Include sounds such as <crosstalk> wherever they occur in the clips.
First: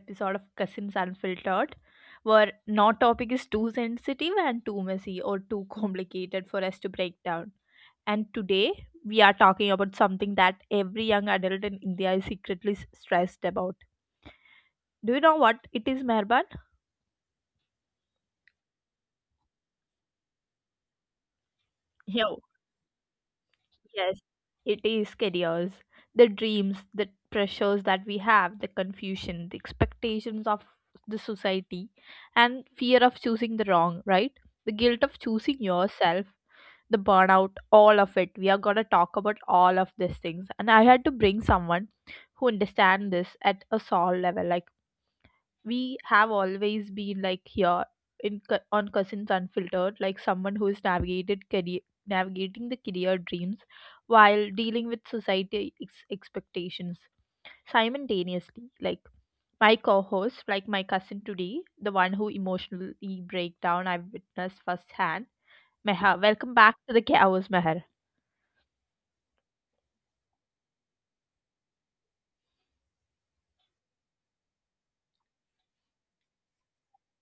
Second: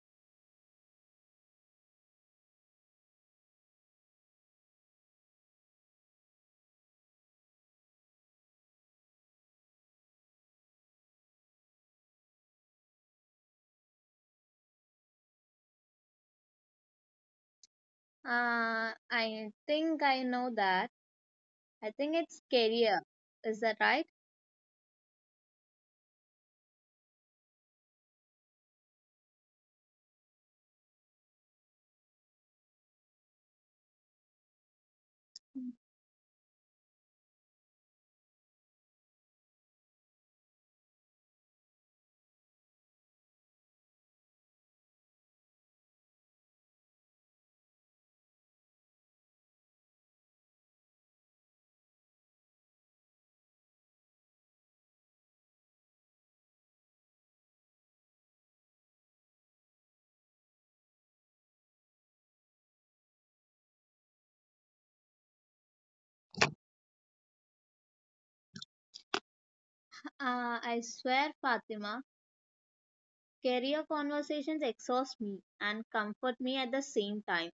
episode of Cousins Unfiltered, where no topic is too sensitive and too messy or too <laughs> complicated for us to break down. And today, we are talking about something that every young adult in India is secretly stressed about. Do you know what it is, Mehrban? I think I know that. I think Yeah. it's career. Is that right? Yes, it is careers. The dreams, the pressures that we have, the confusion, the expectations of the society, and fear of choosing the wrong, right? The guilt of Uh, choosing yourself, the burnout, all of it. We are going to talk about all of these things. And I had to bring someone who understands this at a soul level. Like, we have always been like here on Cousins Unfiltered, like someone who is navigated career navigating the career dreams while dealing with society expectations simultaneously, like my co-host, like my cousin today, the one who emotionally breakdown I've witnessed firsthand. Meher, welcome back to the chaos, Meher. I swear, Fatima, career conversations exhaust me and comfort me at the same time.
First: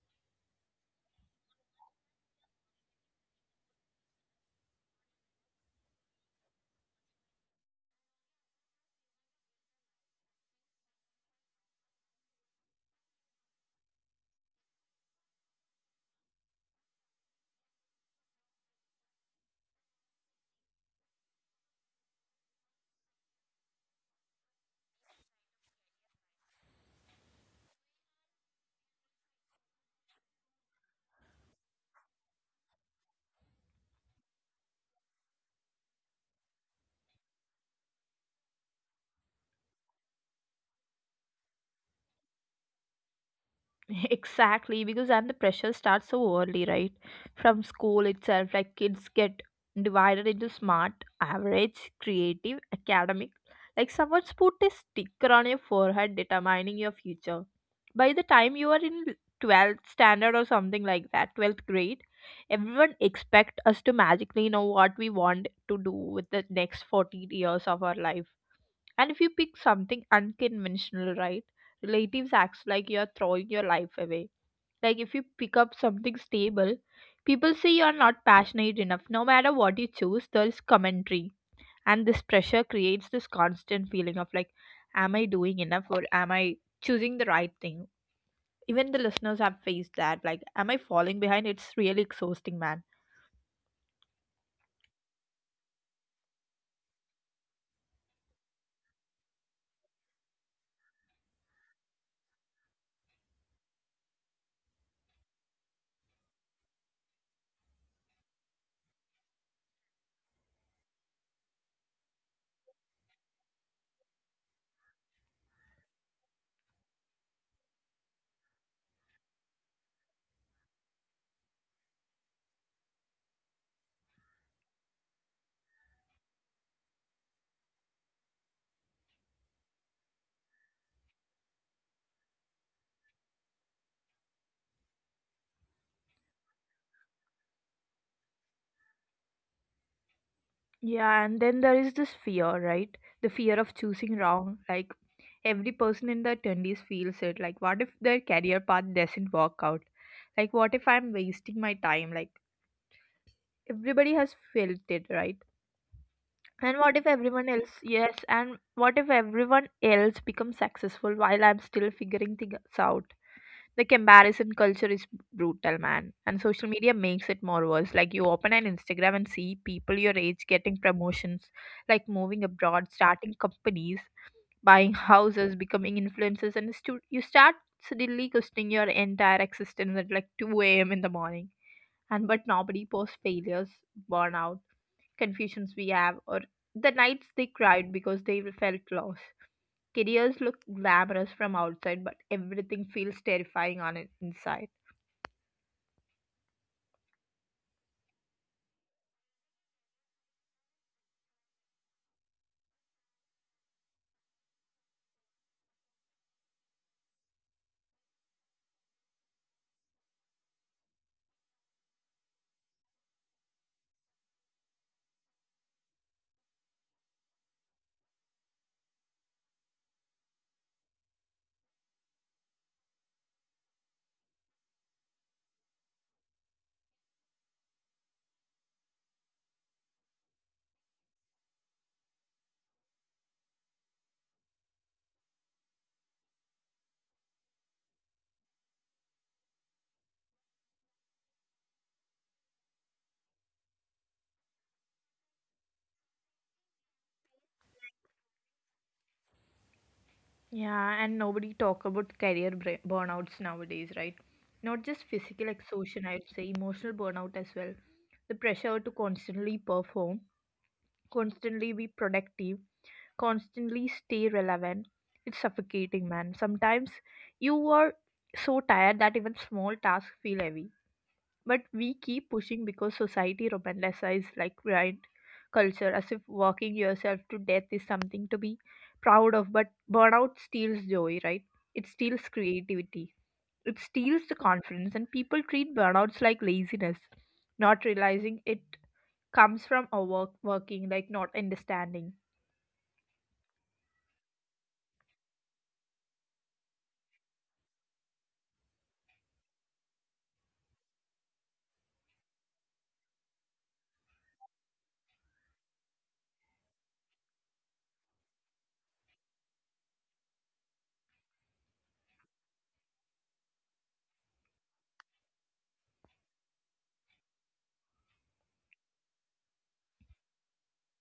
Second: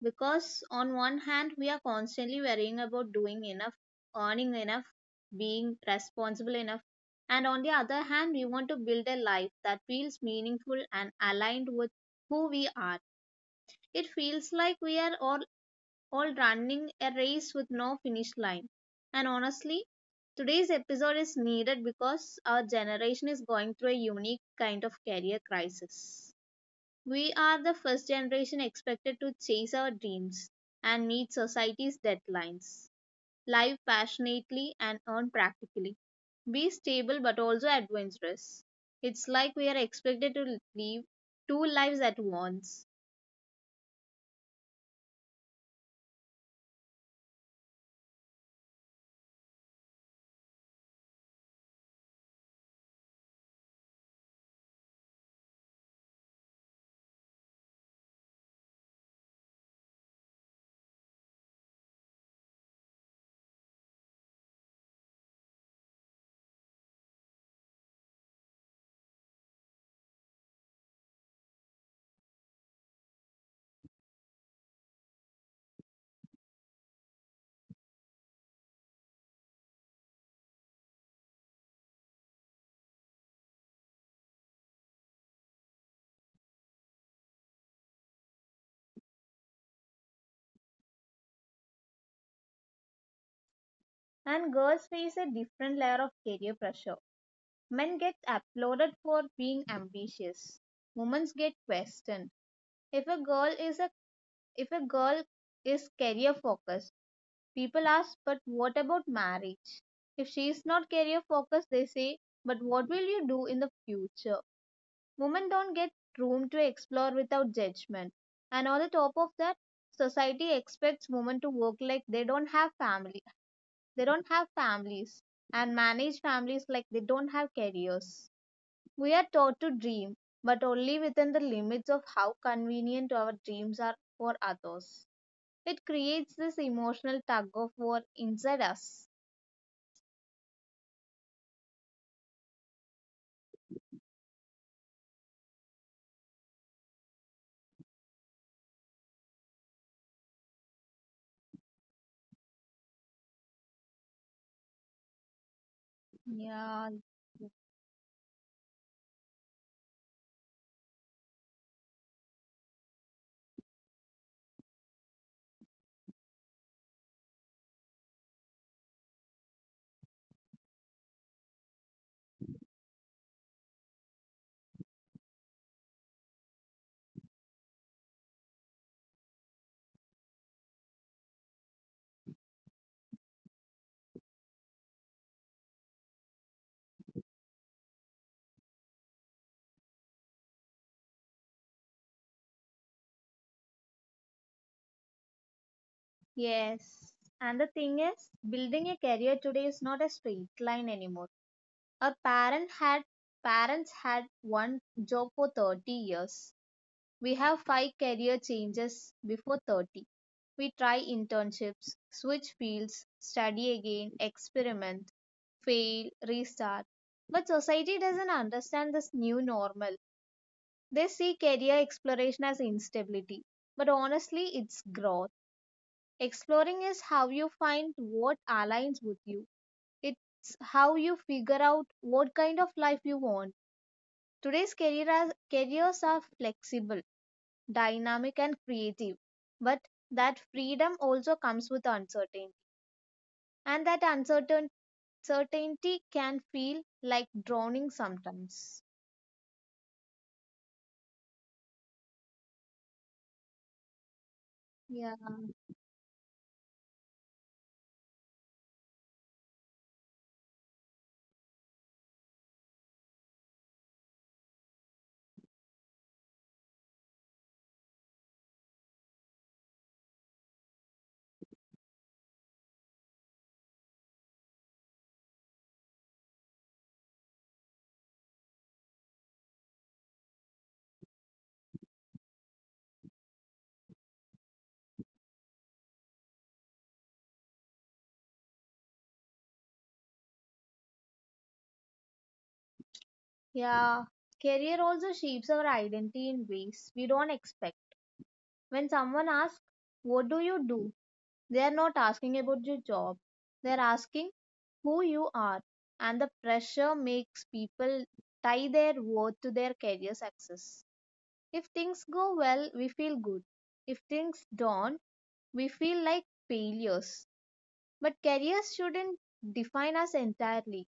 Because on one hand, we are constantly worrying about doing enough, earning enough, being responsible enough. And on the other hand, we want to build a life that feels meaningful and aligned with who we are. It feels like we are all running a race with no finish line. And honestly, today's episode is needed because our generation is going through a unique kind of career crisis. We are the first generation expected to chase our dreams and meet society's deadlines, live passionately and earn practically, be stable but also adventurous. It's like we are expected to live two lives at once. Exactly, because then the pressure starts so early, right? From school itself, like kids get divided into smart, average, creative, academic. Like someone's put a sticker on your forehead determining your future. By the time you are in 12th standard, or something like that, 12th grade, everyone expect us to magically know what we want to do with the next 40 years of our life. And if you pick something unconventional, right, relatives acts like you're throwing your life away. Like if you pick up something stable, people say you're not passionate enough. No matter what you choose, there's commentary. And this pressure creates this constant feeling of like, am I doing enough or am I choosing the right thing? Even the listeners have faced that. Like, am I falling behind? It's really exhausting, man. And girls face a different layer of career pressure. Men get applauded for being ambitious. Women get questioned. If a girl is a If a girl is career focused, people ask, but what about marriage? If she is not career focused, they say, but what will you do in the future? Women don't get room to explore without judgment. And on the top of that, society expects women to work like they don't have families, and manage families like they don't have careers. We are taught to dream, but only within the limits of how convenient our dreams are for others. It creates this emotional tug of war inside us. Yeah, and then there is this fear, right? The fear of choosing wrong. Like, every person in the attendees feels it, like what if their career path doesn't work out, like what if I'm wasting my time, like everybody has felt it, right? And what if Yeah, everyone else, yes, and what if everyone else becomes successful while I'm still figuring things out? The comparison culture is brutal, man, and social media makes it more worse. Like you open an Instagram and see people your age getting promotions, like moving abroad, starting companies, buying houses, becoming influencers, and you start suddenly questioning your entire existence at like 2 a.m. in the morning. And but nobody posts failures, burnout, confusions we have, or the nights they cried because they felt lost. Careers look glamorous from outside, but everything feels terrifying on it inside. yes. And the thing is, building a career today is not a straight line anymore. Our parent had parents had one job for 30 years. We have five career changes before 30. We try internships, switch fields, study again, experiment, fail, restart. But society doesn't understand this new normal. They see career exploration as instability. But honestly, it's growth. Exploring is how you find what aligns with you, it's how you figure out what kind of life you want. Today's career careers are flexible, dynamic, and creative. But that freedom also comes with uncertainty. And that uncertain certainty can feel like drowning sometimes. Yeah, and nobody talk about career burnouts nowadays, right? Not just Yeah, physical exhaustion, I would say emotional burnout as well. The pressure to constantly perform, constantly be productive, constantly stay relevant. It's suffocating, man. Sometimes you are so tired that even small tasks feel heavy. But we keep pushing because society romanticizes like grind culture, as if working yourself to death is something to be proud of. But burnout steals joy, right? It steals creativity. It steals the confidence, and people treat burnouts like laziness, not realizing it comes from overworking, like not understanding. yeah. Career also shapes our identity in ways we don't expect. When someone asks, what do you do? They are not asking about your job, they are asking who you are. And the pressure makes people tie their worth to their career success. If things go well, we feel good. If things don't, we feel like failures. But careers shouldn't define us entirely.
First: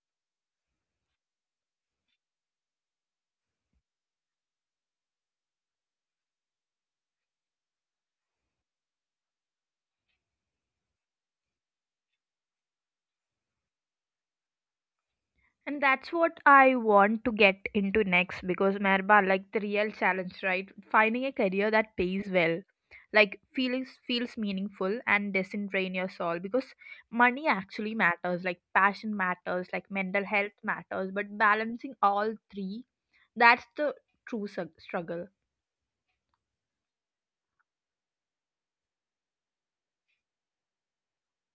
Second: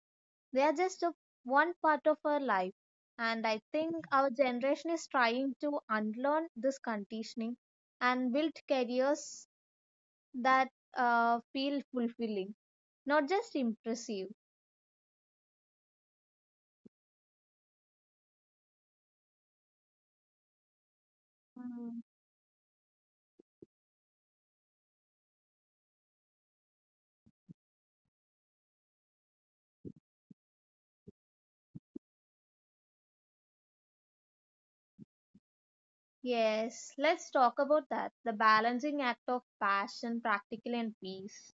They are just a, one part of our life. And I think our generation is trying to unlearn this conditioning and build careers that feel fulfilling, not just impressive. And that's what I want to get into next, because Merba, like the real challenge, right? Finding a career Mm. that pays well, like feelings feels meaningful and doesn't drain your soul, because money actually matters, like passion matters, like mental health matters, but balancing all three, that's the true struggle. Yes, let's talk about that. The balancing act of passion, practical, and peace.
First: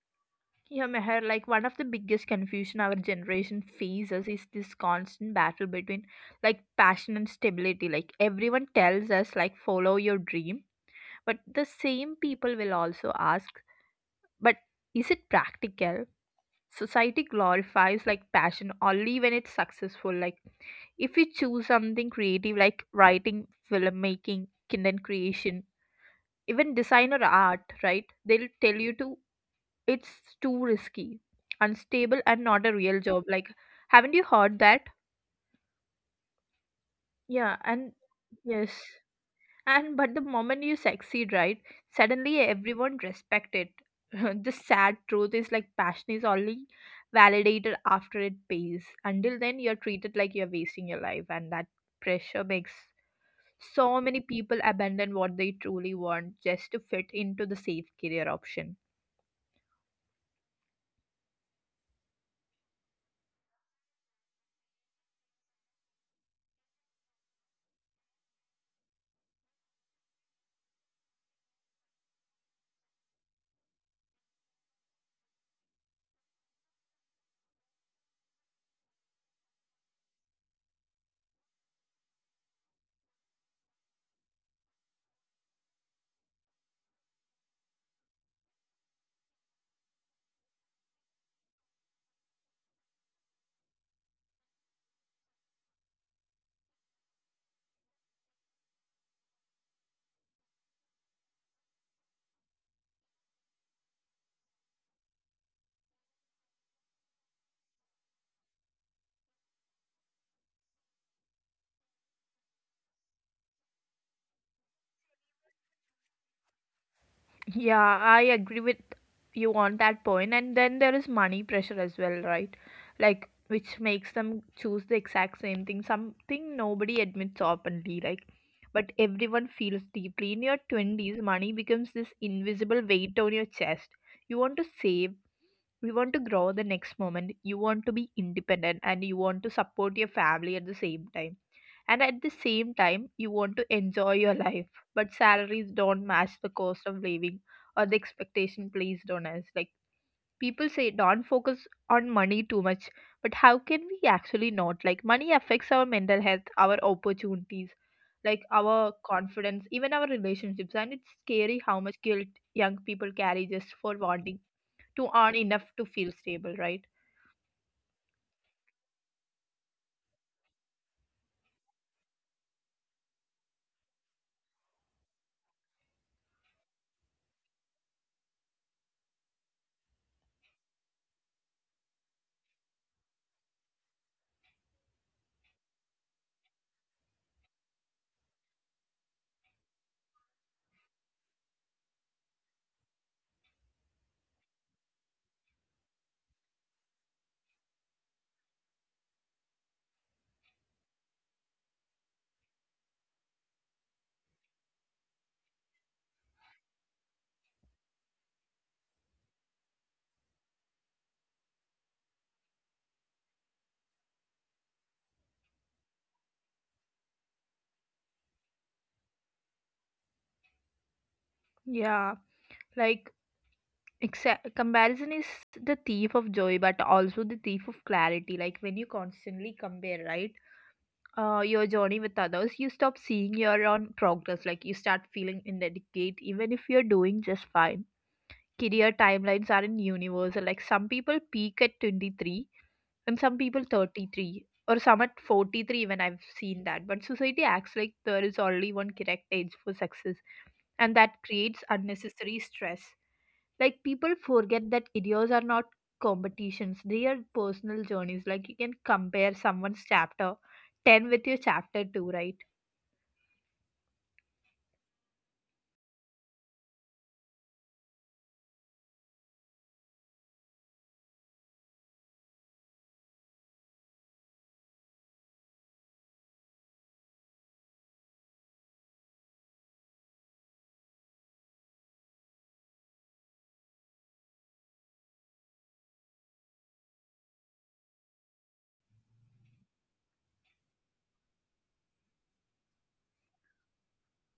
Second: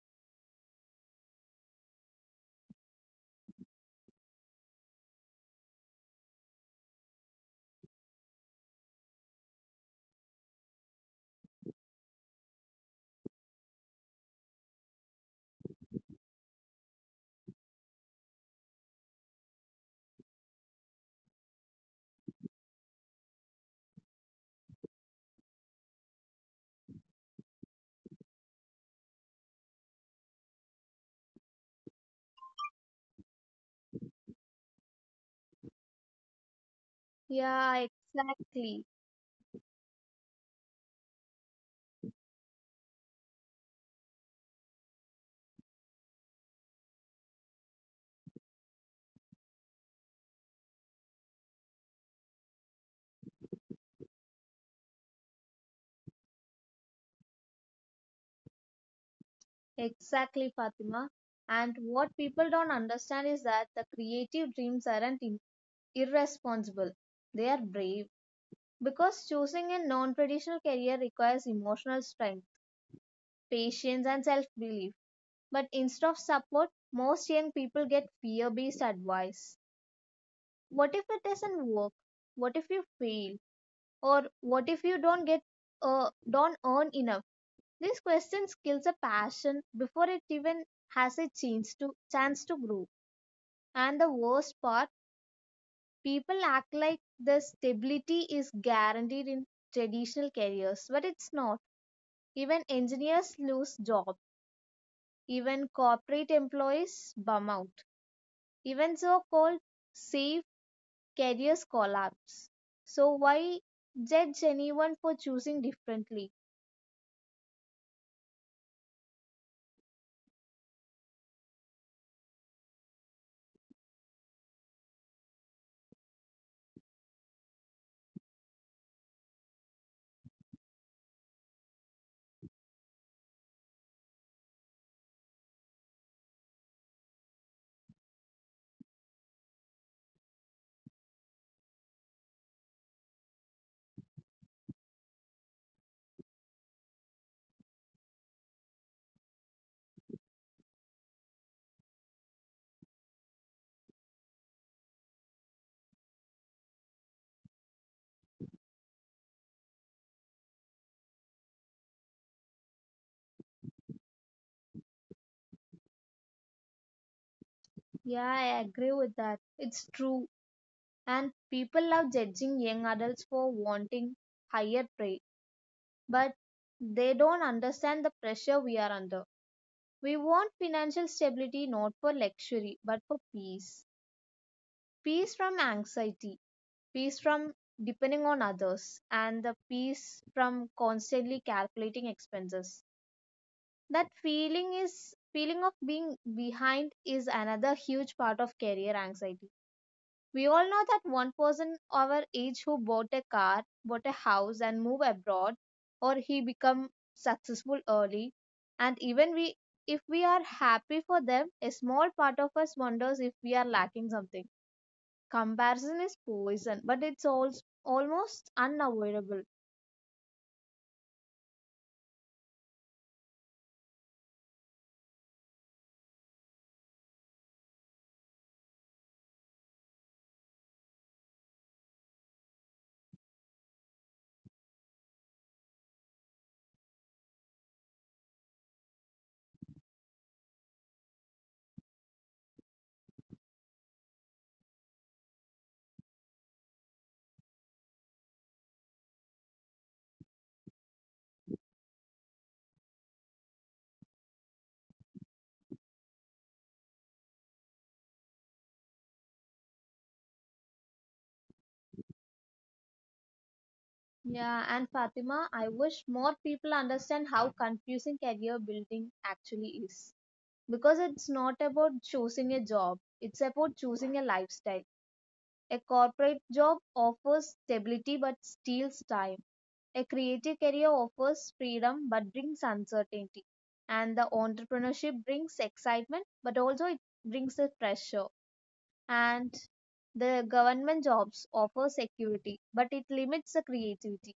Yeah, Meher, like one of the biggest confusion our generation faces is this constant battle between like passion and stability. Like everyone tells us like follow your dream. But the same people will also ask, but is it practical? Society glorifies like passion only when it's successful. Like if you choose something creative like writing, filmmaking, content creation, even design or art, right? They'll tell you to, it's too risky, unstable and not a real job. Like haven't you heard that? Yeah, Yeah, and yes. exactly. And but the moment you succeed, right, suddenly everyone respect it. <laughs> The sad truth is like passion is only validated after it pays. Until then, you're treated like you're wasting your life, and that pressure makes so many people abandon what they truly want just to fit into the safe career option. Exactly, Fatima. And what people don't understand is that the creative dreams aren't irresponsible, they are brave. Because choosing a non traditional career requires emotional strength, patience, and self belief. But instead of support, most young people get fear based advice. What if it doesn't work? What if you fail? Or what if you don't earn enough? These questions kills a passion before it even has a chance to grow. And the worst part, people act like the stability is guaranteed in traditional careers, but it's not. Even engineers lose jobs. Even corporate employees bum out. Even so-called safe careers collapse. So why judge anyone for choosing differently? Yeah, I agree with you on that point. And then there is money pressure as well, right? Like, which makes them choose the exact same thing, something nobody admits openly, like, but everyone feels deeply. In your 20s, money becomes this invisible weight on your chest. You want to save, you want to grow the next moment, you want to be independent, and you want to support your family at the same time, and at the same time you want to enjoy your life, but salaries don't match the cost of living or the expectation placed on us. Like people say don't focus on money too much, but how can we actually not? Like money affects our mental health, our opportunities, like our confidence, even our relationships, and it's scary how much guilt young people carry just for wanting to earn enough to feel stable, right? Yeah, I agree with that. It's true. And people love judging young adults for wanting higher pay, but they don't understand the pressure we are under. We want financial stability not for luxury, but for peace. Peace from anxiety, peace from depending on others, and the peace from constantly calculating expenses. That feeling is feeling of being behind is another huge part of career anxiety. We all know that one person our age who bought a car, bought a house, and moved abroad, or he become successful early, and even we if we are happy for them, a small part of us wonders if we are lacking something. Comparison is poison, but almost unavoidable. Yeah, like comparison is the thief of joy, but also the thief of clarity. Like when you constantly compare, right, your journey with others, you stop seeing your own progress. Like you start feeling inadequate even if you're doing just fine. Career timelines aren't universal. Like some people peak at 23, and some people 33, or some at 43. When I've seen that, but society acts like there is only one correct age for success, and that creates unnecessary stress. Like people forget that careers are not competitions, they are personal journeys. Like you can compare someone's chapter 10 with your chapter 2, right? Yeah, and Fatima, I wish more people understand how confusing career building actually is. Because it's not about choosing a job, it's about choosing a lifestyle. A corporate job offers stability but steals time. A creative career offers freedom but brings uncertainty. And the entrepreneurship brings excitement but also it brings the pressure. And the government jobs offer security, but it limits the creativity.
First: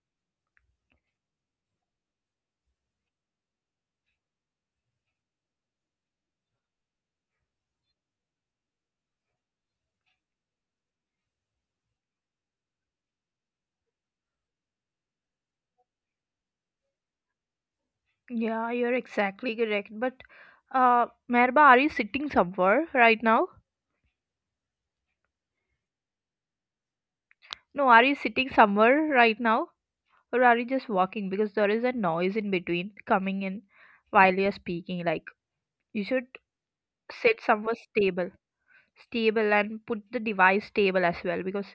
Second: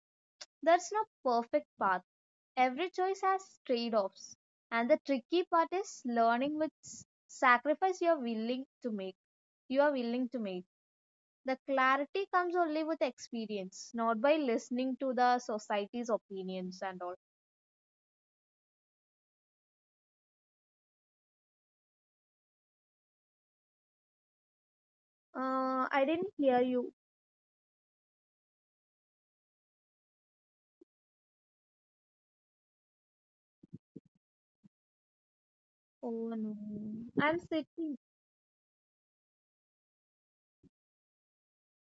There's no perfect path. Every choice has trade-offs, and the tricky part is learning which sacrifice you are willing to make. The clarity comes only with experience, not by listening to the society's opinions and all. Yeah, you're exactly correct. But uh, Merba, are you sitting somewhere right now? I didn't hear you. No, are you sitting somewhere right now, or are you just walking, because there is a noise in between coming in while you're speaking, like you Oh should no, I'm sit somewhere sitting. stable, stable, and put the device stable as well. Because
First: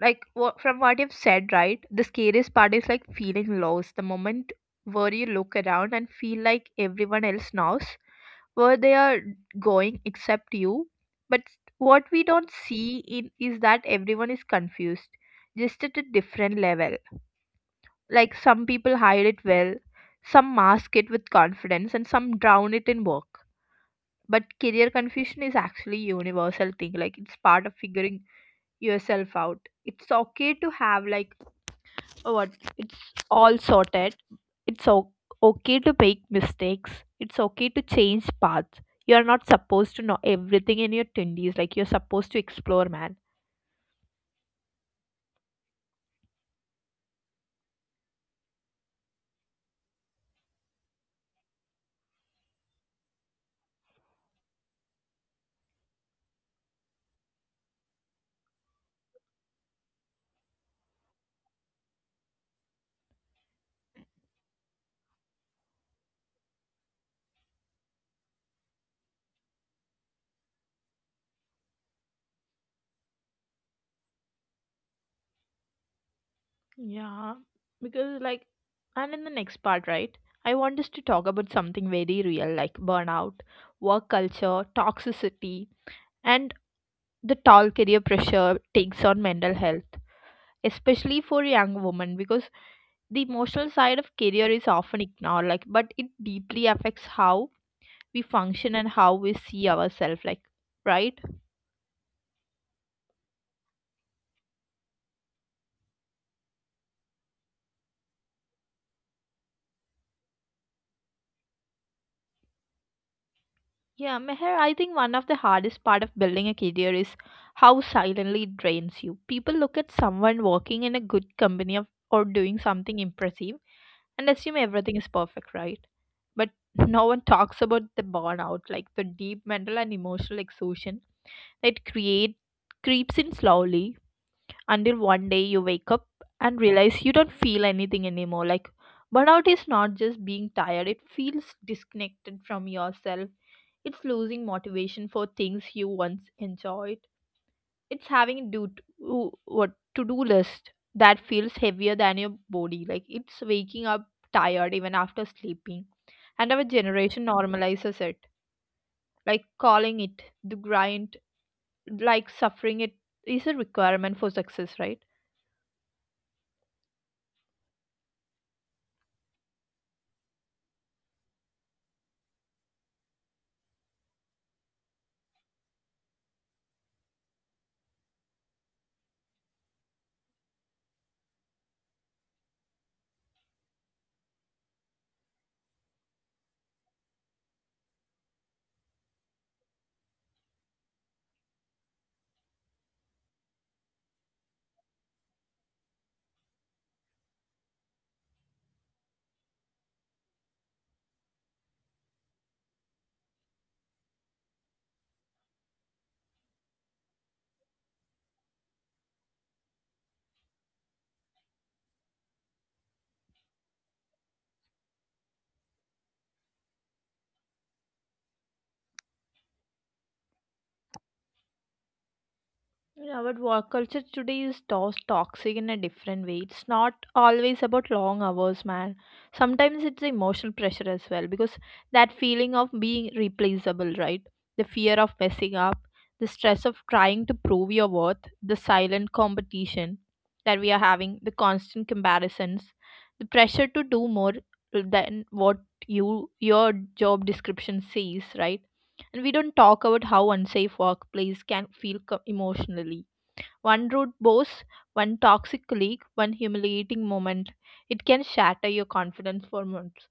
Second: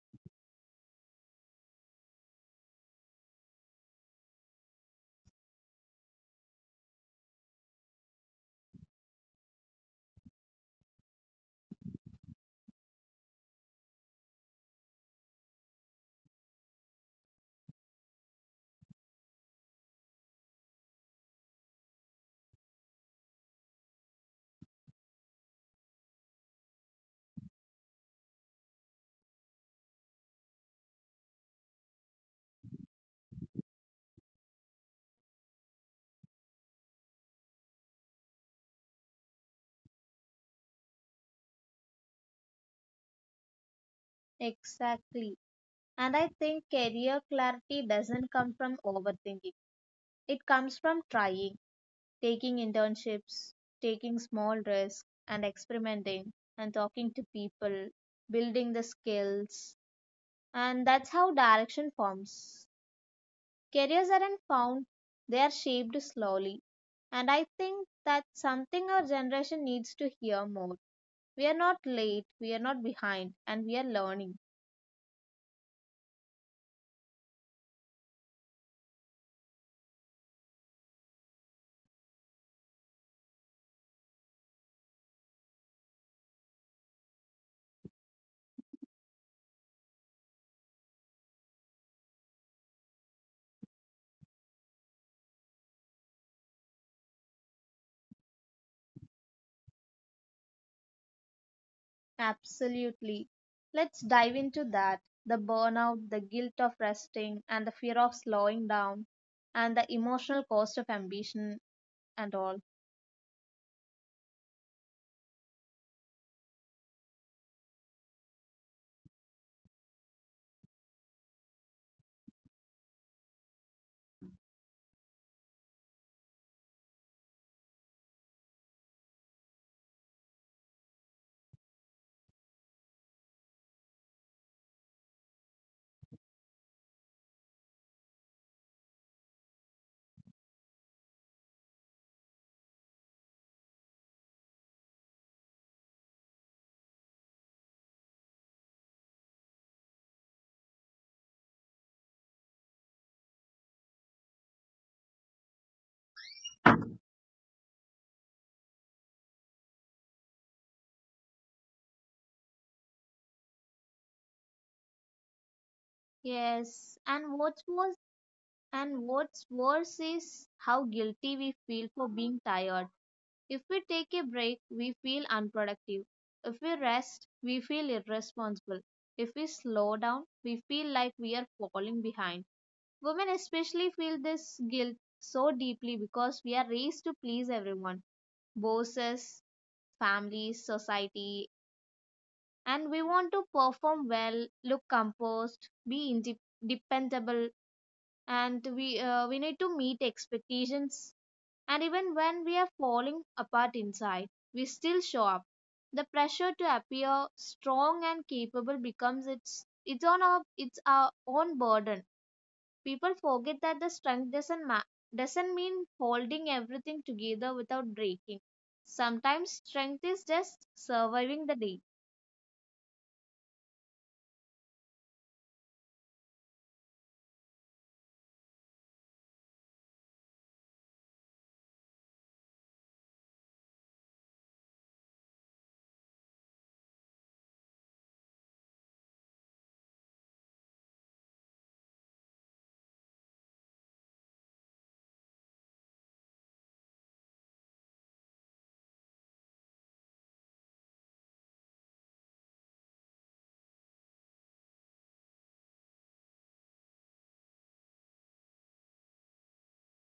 like, what from what you've said, right, the scariest part is like feeling lost, the moment where you look around and feel like everyone else knows where they are going except you. But what we don't see in is that everyone is confused, just at a different level. Like some people hide it well, some mask it with confidence, and some drown it in work, but career confusion is actually universal thing. Like it's part of figuring yourself out. It's okay to have like what, it's all sorted. It's okay to make mistakes. It's okay to change paths. You are not supposed to know everything in your 20s. Like you're supposed to explore, man. Exactly. And I think career clarity doesn't come from overthinking. It comes from trying, taking internships, taking small risks, and experimenting, and talking to people, building the skills. And that's how direction forms. Careers aren't found, they are shaped slowly. And I think that's something our generation needs to hear more. We are not late, we are not behind, and we are learning. Yeah, because like, and in the next part, right? I want us to talk about something very real, like burnout, work culture, toxicity, and the tall career pressure takes on mental health, especially for young women, because the emotional side of career is often ignored, like, but it deeply affects how we function and how we see ourselves, like, right? Absolutely. Let's dive into that, the burnout, the guilt of resting, and the fear of slowing down, and the emotional cost of ambition and all. Yeah, Meher, I think one of the hardest part of building a career is how silently it drains you. People look at someone working in a good company of, or doing something impressive, and assume everything is perfect, right? But <laughs> no one talks about the burnout, like the deep mental and emotional exhaustion that create creeps in slowly until one day you wake up and realize you don't feel anything anymore. Like burnout is not just being tired, it feels disconnected from yourself. It's losing motivation for things you once enjoyed. It's having what to do list that feels heavier than your body. Like it's waking up tired even after sleeping. And our generation normalizes it, like calling it the grind, like suffering it is a requirement for success, right? Yes, and what's worse, and what's worse is how guilty we feel for being tired. If we take a break, we feel unproductive. If we rest, we feel irresponsible. If we slow down, we feel like we are falling behind. Women especially feel this guilt so deeply because we are raised to please everyone, bosses, families, society, and we want to perform well, look composed, be dependable, and we need to meet expectations. And even when we are falling apart inside, we still show up. The pressure to appear strong and capable becomes its our own burden. People forget that the strength doesn't mean holding everything together without breaking. Sometimes strength is just surviving the day. Yeah, but work culture today is toxic in a different way. It's not always about long hours, man. Sometimes it's emotional pressure as well, because that feeling of being replaceable, right? The fear of messing up, the stress of trying to prove your worth, the silent competition that we are having, the constant comparisons, the pressure to do more than what you, your job description says, right? And we don't talk about how unsafe workplace can feel emotionally. One rude boss, one toxic colleague, one humiliating moment. It can shatter your confidence for months.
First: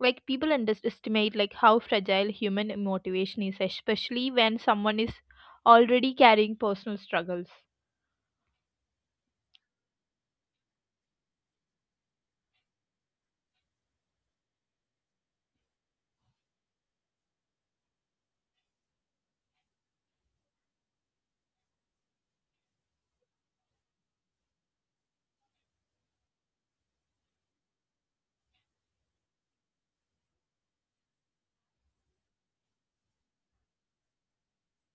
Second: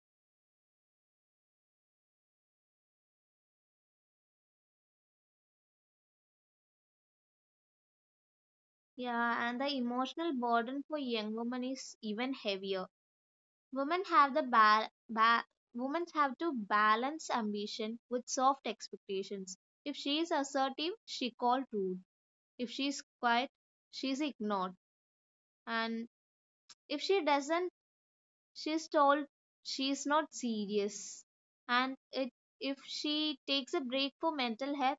Like people underestimate like how fragile human motivation is, especially when someone is already carrying personal struggles, Yeah, and the emotional burden for young women is even heavier. Women have the ba- ba- Women have to balance ambition with soft expectations. If she is assertive, she called rude. If she is quiet, she is ignored. And if she doesn't she's told she is not serious, and it, if she takes a break for mental health,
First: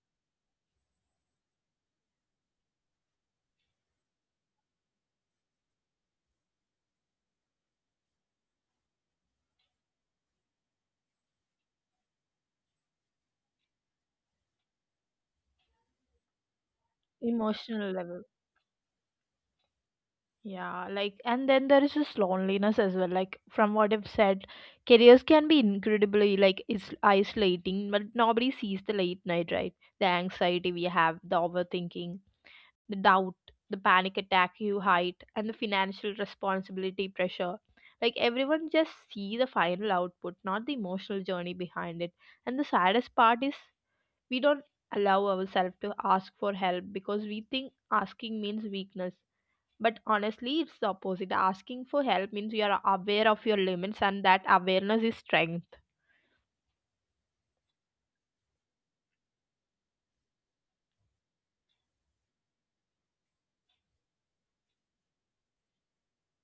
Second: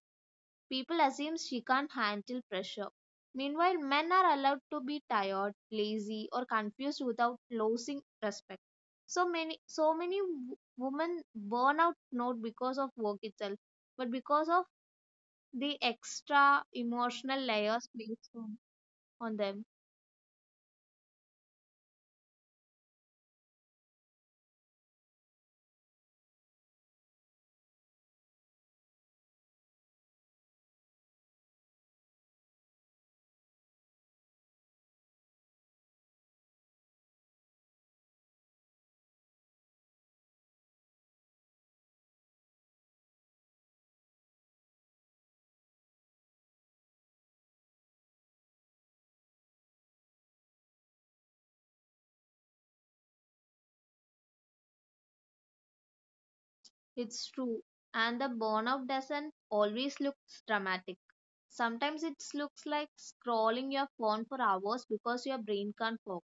people assume she can't handle pressure. Meanwhile, men are allowed to be tired, lazy, or confused without losing respect. Women burn out not because of work itself, but because of the extra emotional layers emotional level. placed on them. Yeah, like and then there is this loneliness as well. Like from what I've said, careers can be incredibly like is isolating, but nobody sees the late night, right? The anxiety we have, the overthinking, the doubt, the panic attack you hide, and the financial responsibility pressure. Like everyone just see the final output, not the emotional journey behind it. And the saddest part is we don't allow ourselves to ask for help because we think asking means weakness. But honestly, it's the opposite. Asking for help means you are aware of your limits, and that awareness is strength. It's true. And the burnout doesn't always look dramatic. Sometimes it looks like scrolling your phone for hours because your brain can't focus.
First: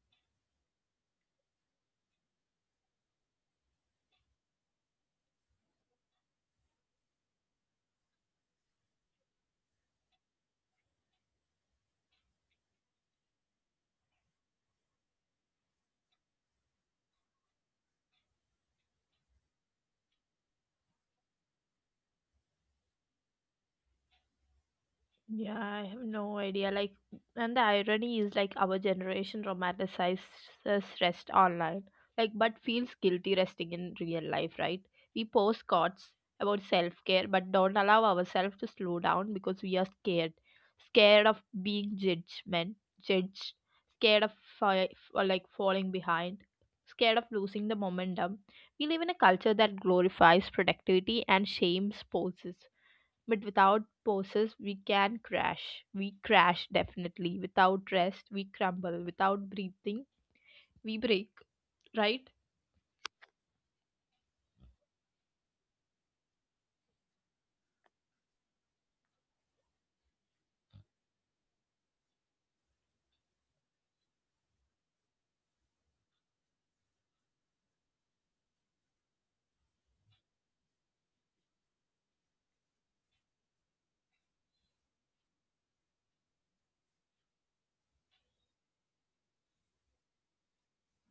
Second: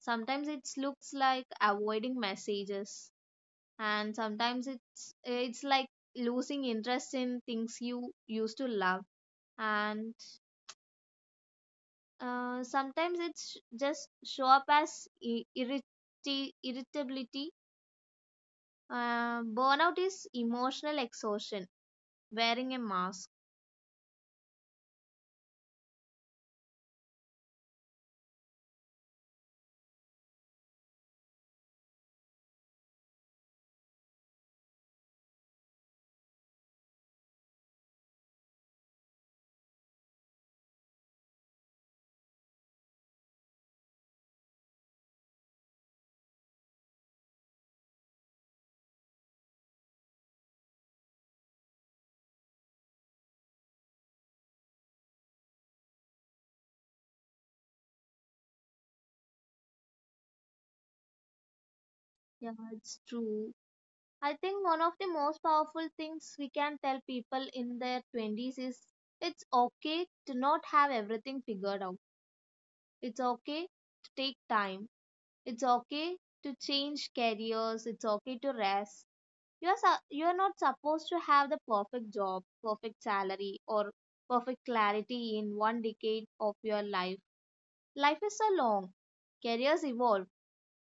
Sometimes it looks like avoiding messages. And sometimes it's like losing interest in things you used to love. And sometimes it's just show up as irritability. Burnout is emotional exhaustion, wearing a mask. Yeah, I have no idea. Like, and the irony is like our generation romanticizes rest online, like, but feels guilty resting in real life, right? We post thoughts about self care, but don't allow ourselves to slow down because we are scared, scared of being judgment, judged, scared of fi- or like falling behind, scared of losing the momentum. We live in a culture that glorifies productivity and shames pauses, but without pauses we can crash, we crash definitely, without rest we crumble, without breathing we break, right? Yeah, it's true. I think one of the most powerful things we can tell people in their 20s is it's okay to not have everything figured out. It's okay to take time. It's okay to change careers. It's okay to rest. You're not supposed to have the perfect job, perfect salary, or perfect clarity in one decade of your life. Life is so long. Careers evolve.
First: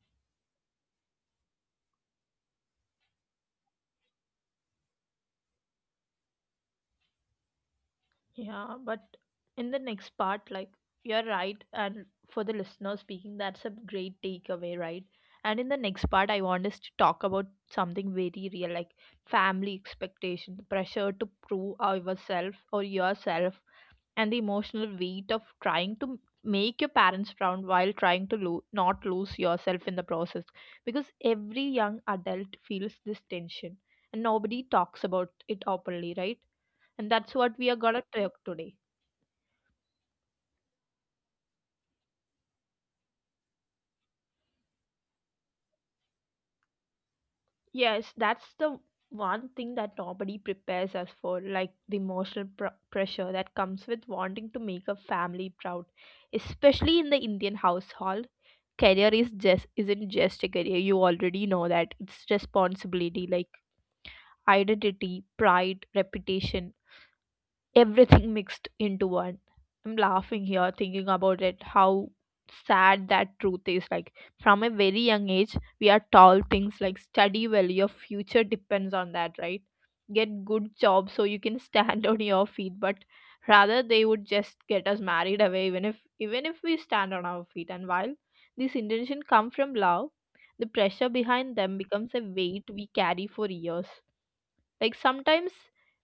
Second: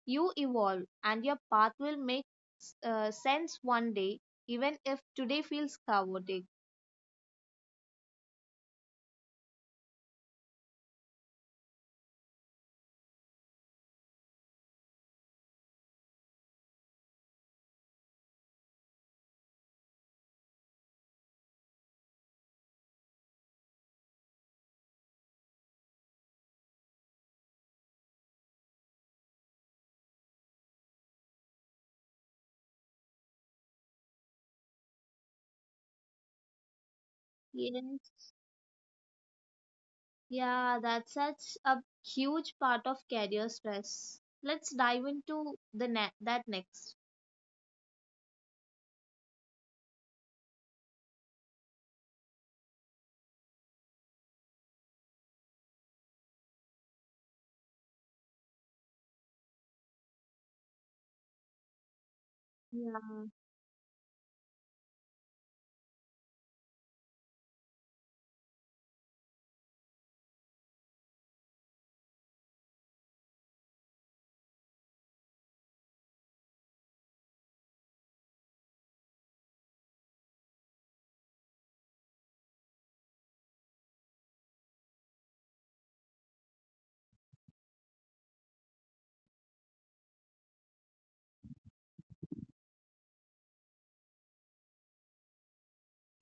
You evolve, and your path will make sense one day, even if today feels chaotic. Yeah, but in the next part, like, you're right, and for the listener speaking that's a great takeaway, right? And in the next part I want us to talk about something very real, like family expectation, the pressure to prove ourselves or yourself, and the emotional weight of trying to make your parents proud while trying to not lose yourself in the process, because every young adult feels this tension and nobody talks about it openly, right? And that's what we are Yes, gonna talk today. yeah, that's such a huge part of career stress. Let's dive into that next. Yes, that's the one thing that nobody prepares us for, like the emotional pressure that comes with wanting to make a family proud, especially in the indian household. Career is just isn't just a career, you already know that. It's Yeah, responsibility, like identity, pride, reputation, everything mixed into one. I'm laughing here thinking about it, how sad that truth is. Like, from a very young age, we are told things like study well, your future depends on that, right? Get good job so you can stand <laughs> on your feet, but rather they would just get us married away even if we stand on our feet. And while this intention come from love, the pressure behind them becomes a weight we carry for years. Like sometimes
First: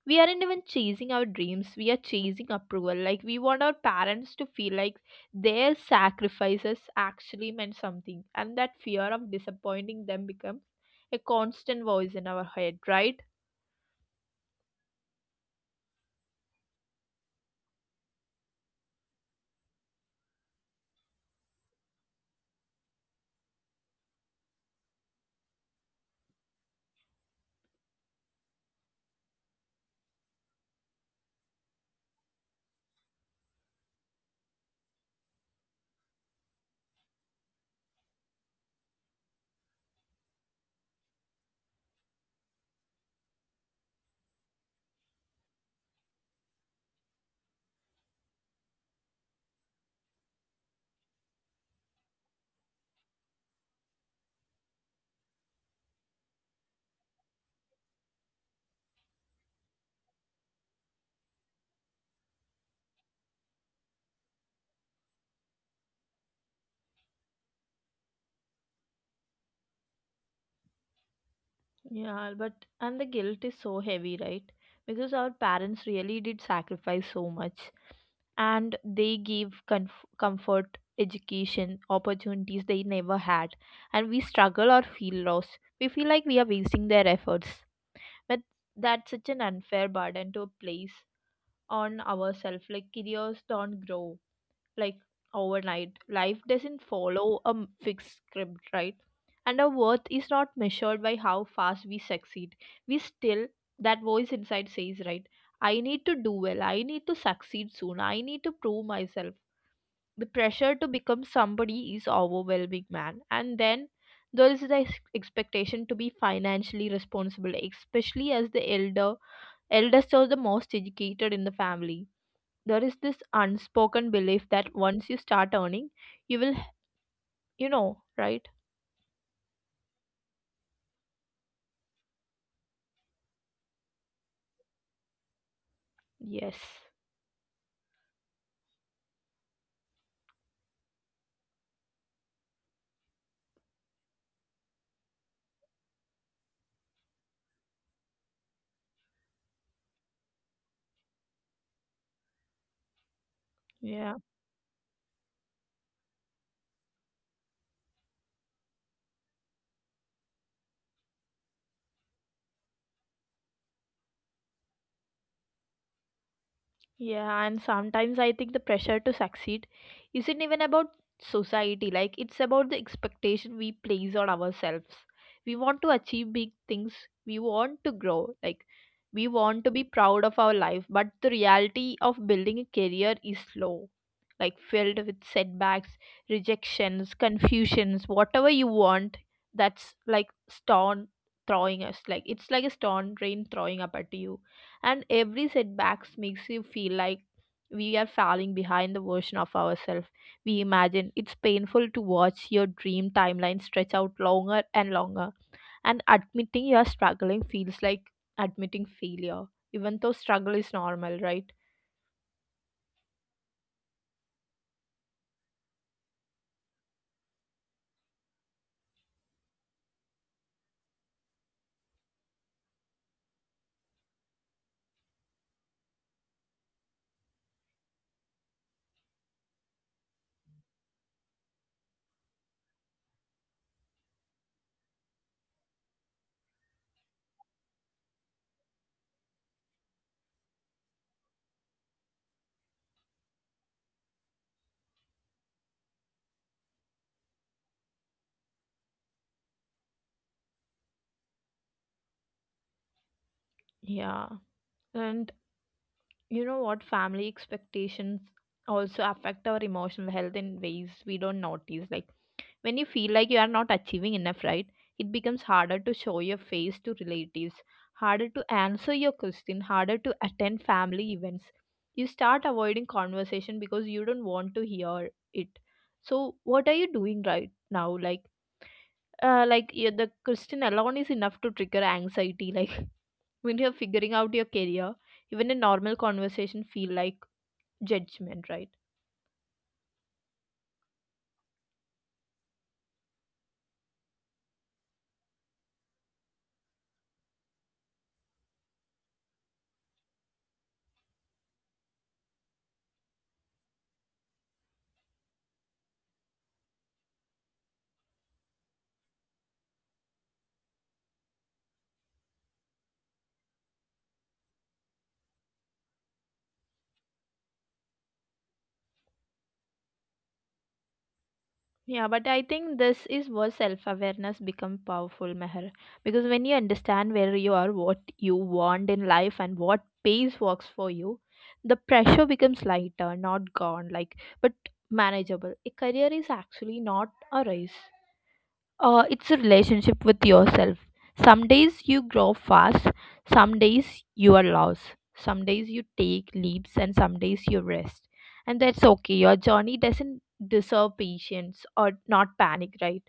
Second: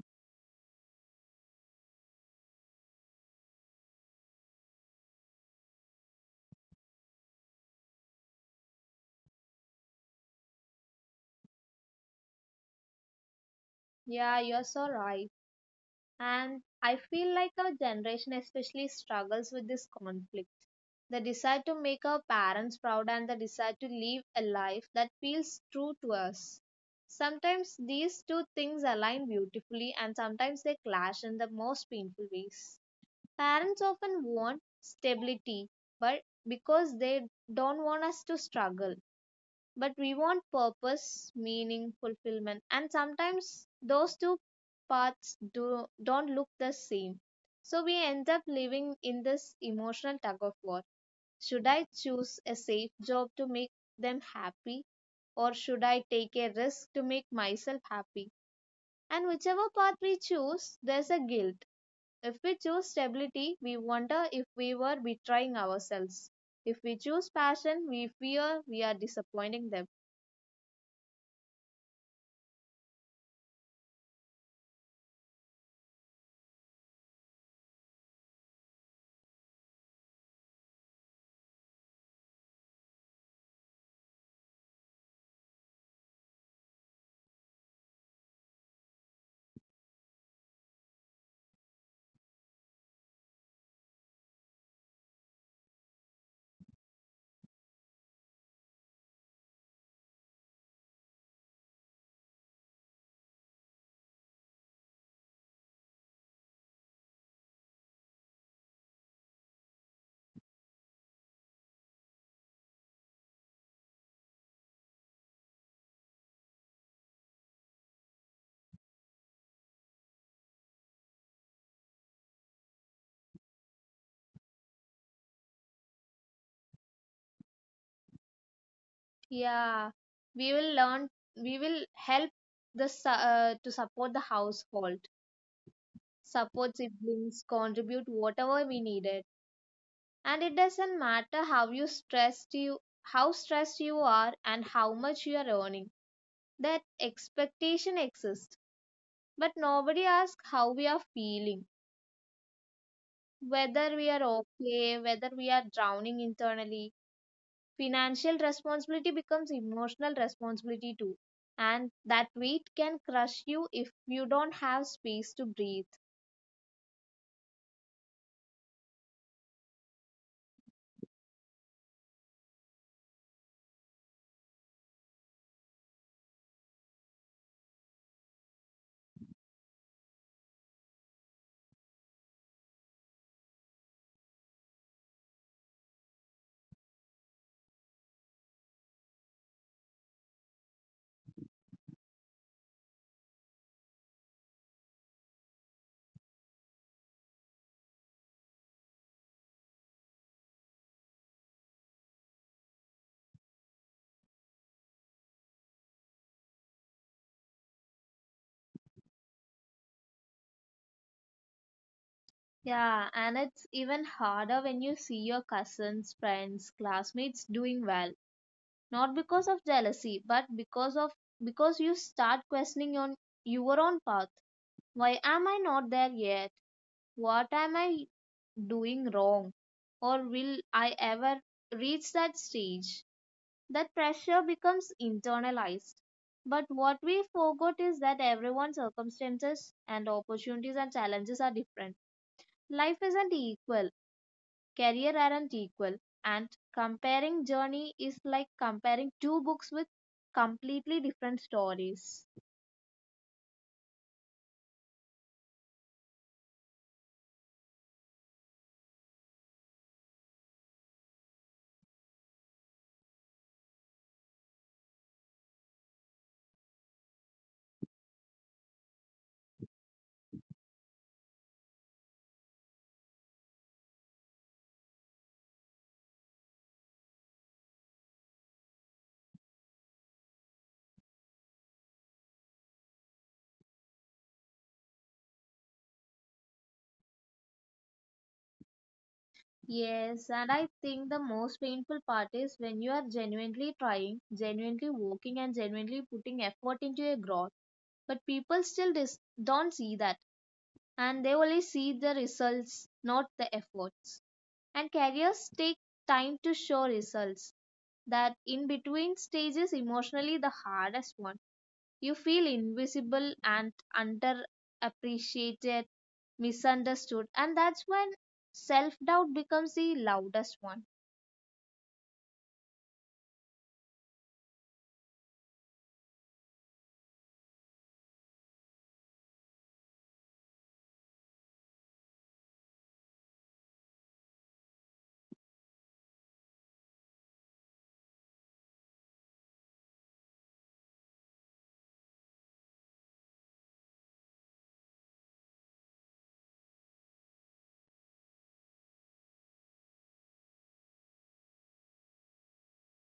we aren't even chasing our dreams, we are chasing approval. Like we want our parents to feel like their sacrifices actually meant something, and that fear of disappointing them becomes a constant voice in our head, right? yeah, you're so right. And I feel like our generation especially struggles with this conflict. The desire to make our parents proud and the desire to live a life that feels true to us. Sometimes these two things align beautifully and sometimes they clash in the most painful ways. Parents often want stability, but because they don't want us to struggle. But we want purpose, meaning, fulfillment, and sometimes those two paths do, don't look the same. So we end up living in this emotional tug of war. Should I choose a safe job to make them happy, or should I take a risk to make myself happy? And whichever path we choose, there's a guilt. If we choose stability, we wonder if we were betraying ourselves. If we choose passion, we fear we are disappointing them. Yeah, but and the guilt is so heavy, right? Because our parents really did sacrifice so much. And they give comfort, education, opportunities they never had, and we struggle or feel lost, we feel like we are wasting their efforts. But that's such an unfair burden to place on ourselves. Like careers don't grow, like, overnight. Life doesn't follow a fixed script, right? And our worth is not measured by how fast we succeed. We still, that voice inside says, right, I need to do well. I need to succeed soon. I need to prove myself. The pressure to become somebody is overwhelming, man. And then there is the expectation to be financially responsible, especially as the elder eldest or the most educated in the family. There is this unspoken belief that once you start earning, you will, you know, right? Yeah, we will learn, we will help to support the household, Yes. support siblings, contribute whatever we needed. And it doesn't matter how stressed you are and how much you are earning, that expectation exists. But nobody asks how we are feeling, whether we Yeah. are okay, whether we are drowning internally. Financial responsibility becomes emotional responsibility too, and that weight can crush you if you don't have space to breathe. Yeah, and sometimes I think the pressure to succeed isn't even about society, like it's about the expectation we place on ourselves. We want to achieve big things, we want to grow, like we want to be proud of our life, but the reality of building a career is slow, like filled with setbacks, rejections, confusions, whatever you want. That's like stone throwing us. Like it's like a stone rain throwing up at you, and every setbacks makes you feel like we are falling behind the version of ourselves we imagine. It's painful to watch your dream timeline stretch out longer and longer, and admitting you are struggling feels like admitting failure, even though struggle is normal, right? Yeah, and it's even harder when you see your cousins, friends, classmates doing well, not because of jealousy but because you start questioning on your own path. Why am I not there yet? What am I doing wrong? Or will I ever reach that stage? That pressure becomes internalized, but what we forgot is that everyone's circumstances and opportunities and challenges are different. Life isn't equal, career aren't equal, and comparing journey is like comparing two books with completely different stories. Yeah. And you know what, family expectations also affect our emotional health in ways we don't notice. Like when you feel like you are not achieving enough, right, it becomes harder to show your face to relatives, harder to answer your question, harder to attend family events. You start avoiding conversation because you don't want to hear it. So what are you doing right now, like, like, yeah, the question alone is enough to trigger anxiety <laughs> like when you're figuring out your career, even a normal conversation feel like judgment, right? Yes, and I think the most painful part is when you are genuinely trying, genuinely working, and genuinely putting effort into a growth, but people still don't see that. And they only see the results, not the efforts. And careers take time to show results. That in between stage is emotionally the hardest one. You feel invisible and underappreciated, misunderstood, and that's when self doubt becomes the loudest one. Yeah, but I think this is where self-awareness become powerful, Meher. Because when you understand where you are, what you want in life, and what pace works for you, the pressure becomes lighter, not gone, like, but manageable. A career is actually not a race. It's a relationship with yourself. Some days you grow fast, some days you are lost, some days you take leaps, and some days you rest. And that's okay. Your journey doesn't deserve patience or not panic, right?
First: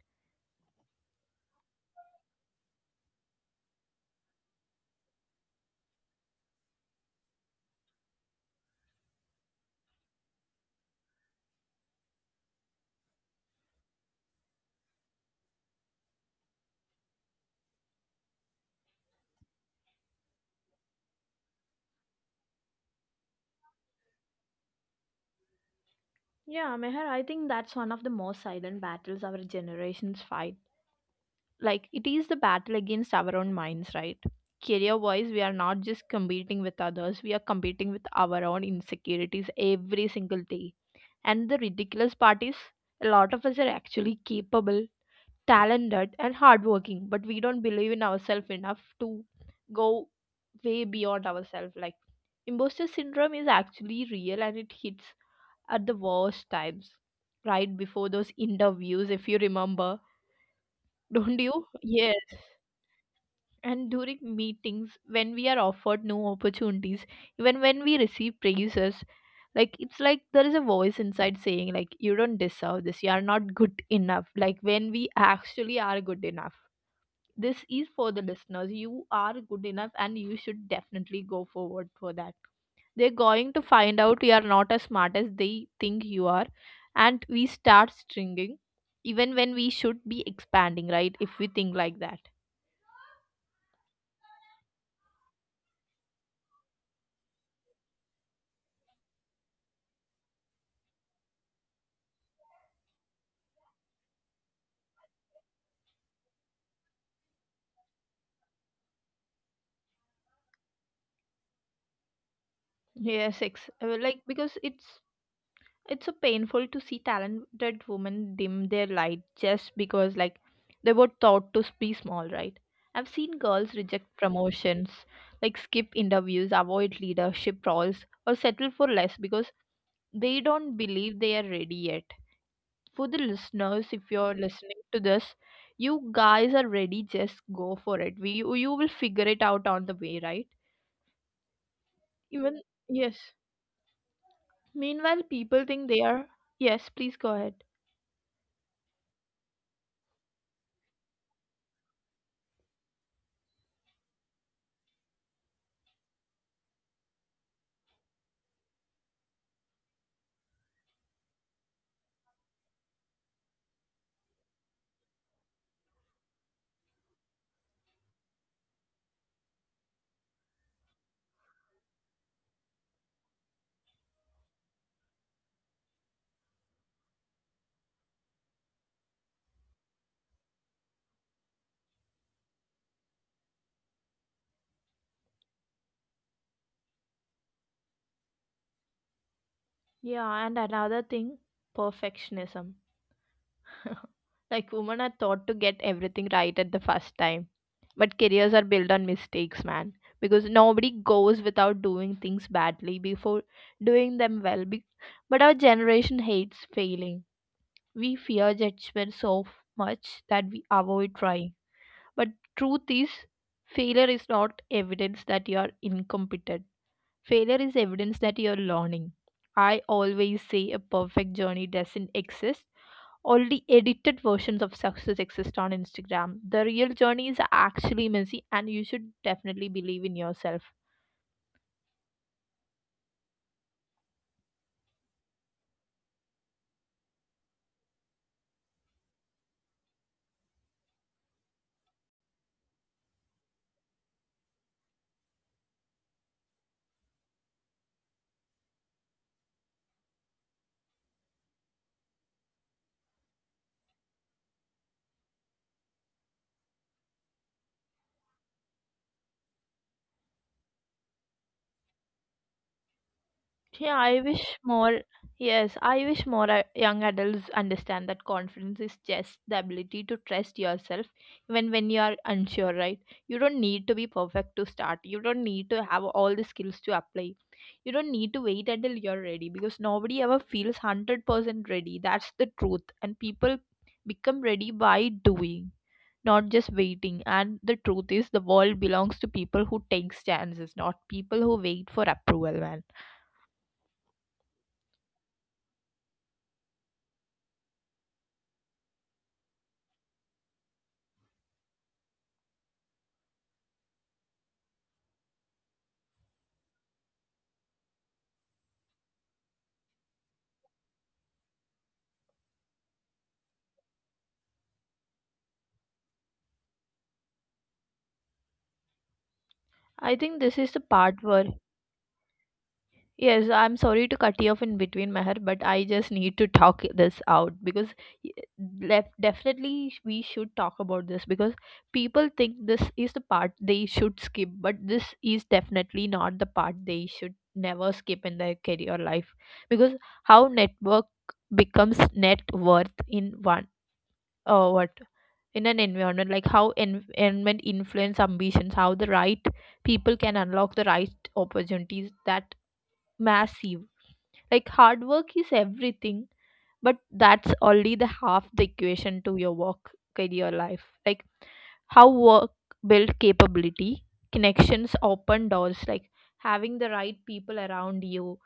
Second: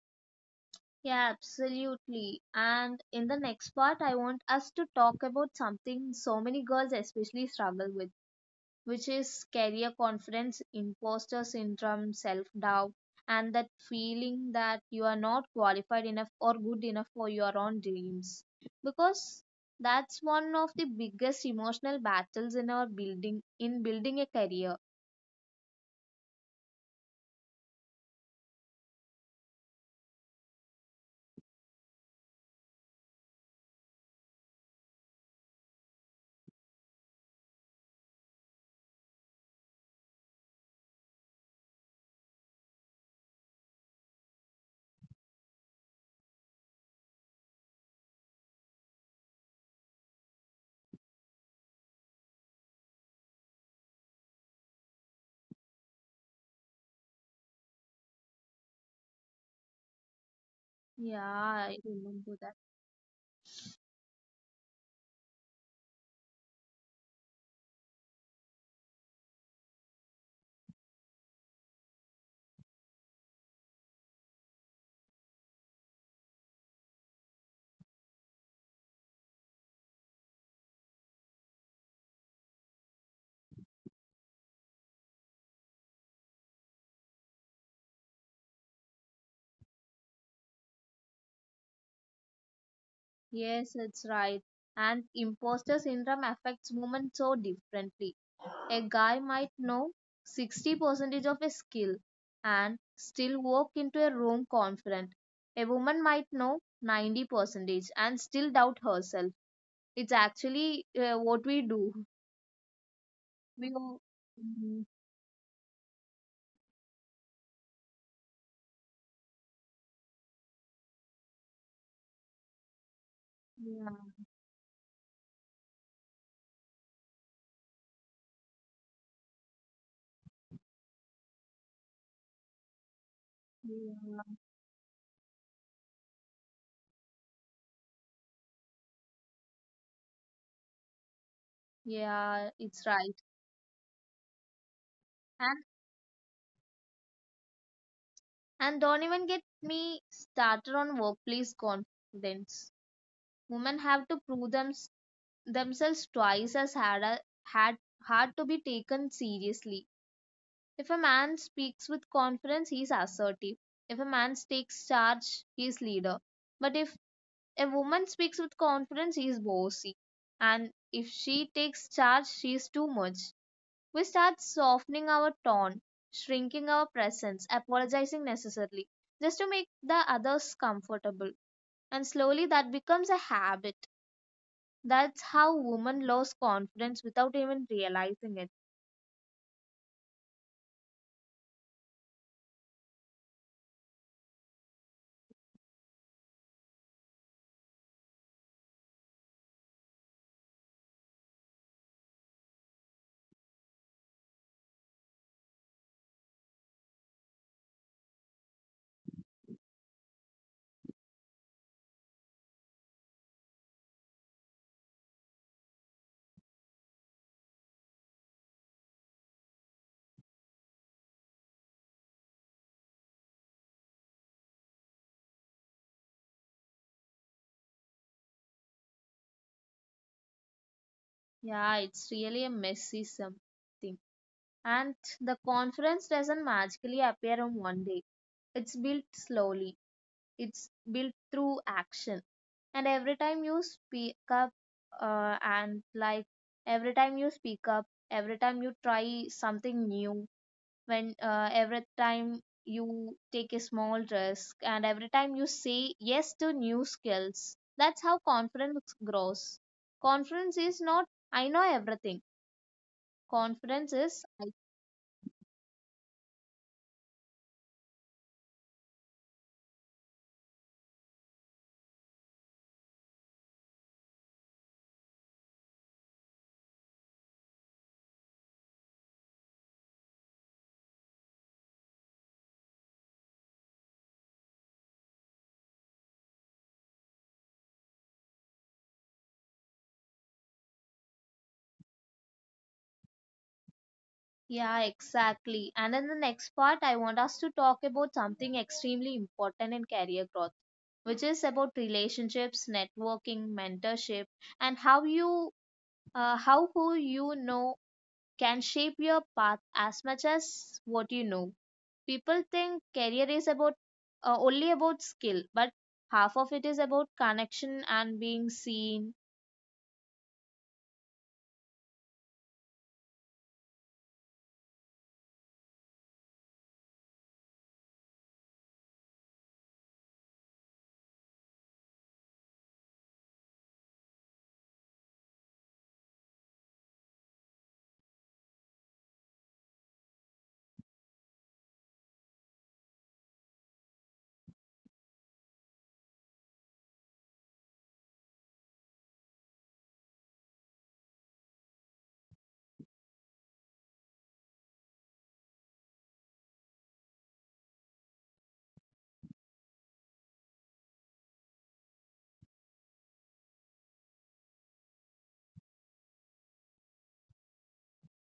Yeah, absolutely. And in the next part, I want us to talk about something so many girls especially struggle with, which is career confidence, imposter syndrome, self doubt, and that feeling that you are not qualified enough or good enough for your own dreams. Because that's one of the biggest emotional battles in our building in building a career. Yeah, Meher, I think that's one of the most silent battles our generations fight. Like it is the battle against our own minds, right? Career wise, we are not just competing with others, we are competing with our own insecurities every single day. And the ridiculous part is a lot of us are actually capable, talented and hardworking, but we don't believe in ourselves enough to go way beyond ourselves. Like imposter syndrome is actually real and it hits at the worst times, right before those interviews, if you remember. Yeah, Don't you? I Yes. remember that. And during meetings, when we are offered new opportunities, even when we receive praises, like it's like there is a voice inside saying, like, you don't deserve this, you are not good enough. Like, when we actually are good enough, this is for the listeners. You are good enough and you should definitely go forward for that. They're going to find out you are not as smart as they think you are, and we start stringing even when we should be expanding, right? If we think like that. Yes, that's right. And imposter syndrome affects women so differently. A guy might know 60% of a skill and still walk into a room confident. A woman might know 90% and still doubt herself. It's actually what we do. Yes, We all- like, because Mhm. It's so painful to see talented women dim their light just because, like, they were taught to be small, right? I've seen girls yeah, reject promotions, like skip interviews, avoid leadership roles, or settle for less because they don't believe they are ready yet. For the listeners, if yeah, you're listening to this, you guys are ready, just go for it. We you will figure it out on the way, right? yeah, Even it's right. yes. Meanwhile, And people think they are. Yes, please go ahead. and don't even get me started on workplace confidence. Women have to themselves twice as hard, a- had hard to be taken seriously. If a man speaks with confidence, he is assertive. If a man takes charge, he is leader. But if a woman speaks with confidence, he is bossy. And if she takes charge, she is too much. We start softening our tone, shrinking our presence, apologizing necessarily, just to make the others comfortable. And slowly that becomes a habit. That's how women lose confidence without even realizing it. Yeah, and another thing, perfectionism. <laughs> Like, women are taught to get everything right at the first time. But careers are built on mistakes, man. Because nobody goes without doing things badly before doing them well. But our generation hates failing. We fear judgment so much that we avoid trying. But truth is, failure is not evidence that you are incompetent. Failure is evidence that you're learning. I always say a perfect journey doesn't exist. Only edited versions of success exist on Instagram. The real journey is actually messy, and you should definitely believe in yourself. Yeah, it's really a messy something. And the confidence doesn't magically appear on one day. It's built slowly, it's built through action. And every time you speak up, and like every time you speak up, every time you try something new, when every time you take a small risk, and every time you say yes to new skills, that's how confidence grows. Confidence is not, I know everything. Yeah, Confidence I is, wish I. more. Yes, I wish more young adults understand that confidence is just the ability to trust yourself even when you are unsure, right? You don't need to be perfect to start. You don't need to have all the skills to apply. You don't need to wait until you're ready because nobody ever feels 100% ready. That's the truth. And people become ready by doing, not just waiting. And the truth is, the world belongs to people who takes chances, not people who wait for approval, man. Yeah, exactly. And in the next part, I want us to talk about something extremely important in career growth, which is about relationships, networking, mentorship, and how who you know can shape your path as much as what you know. People think career is about only about skill, but half of it is about connection and being seen. I think this is the part where, yes, I'm sorry to cut you off in between, Meher, but I just need to talk this out because y- definitely we should talk about this, because people think this is the part they should skip, but this is definitely not the part they should never skip in their career life. Because how network becomes net worth in one, what, in an environment, like how environment influence ambitions, how the right people can unlock the right opportunities, that massive. Like hard work is everything, but that's only the half the equation to your work career life. Like how work build capability, connections open doors. Like having the right people around you,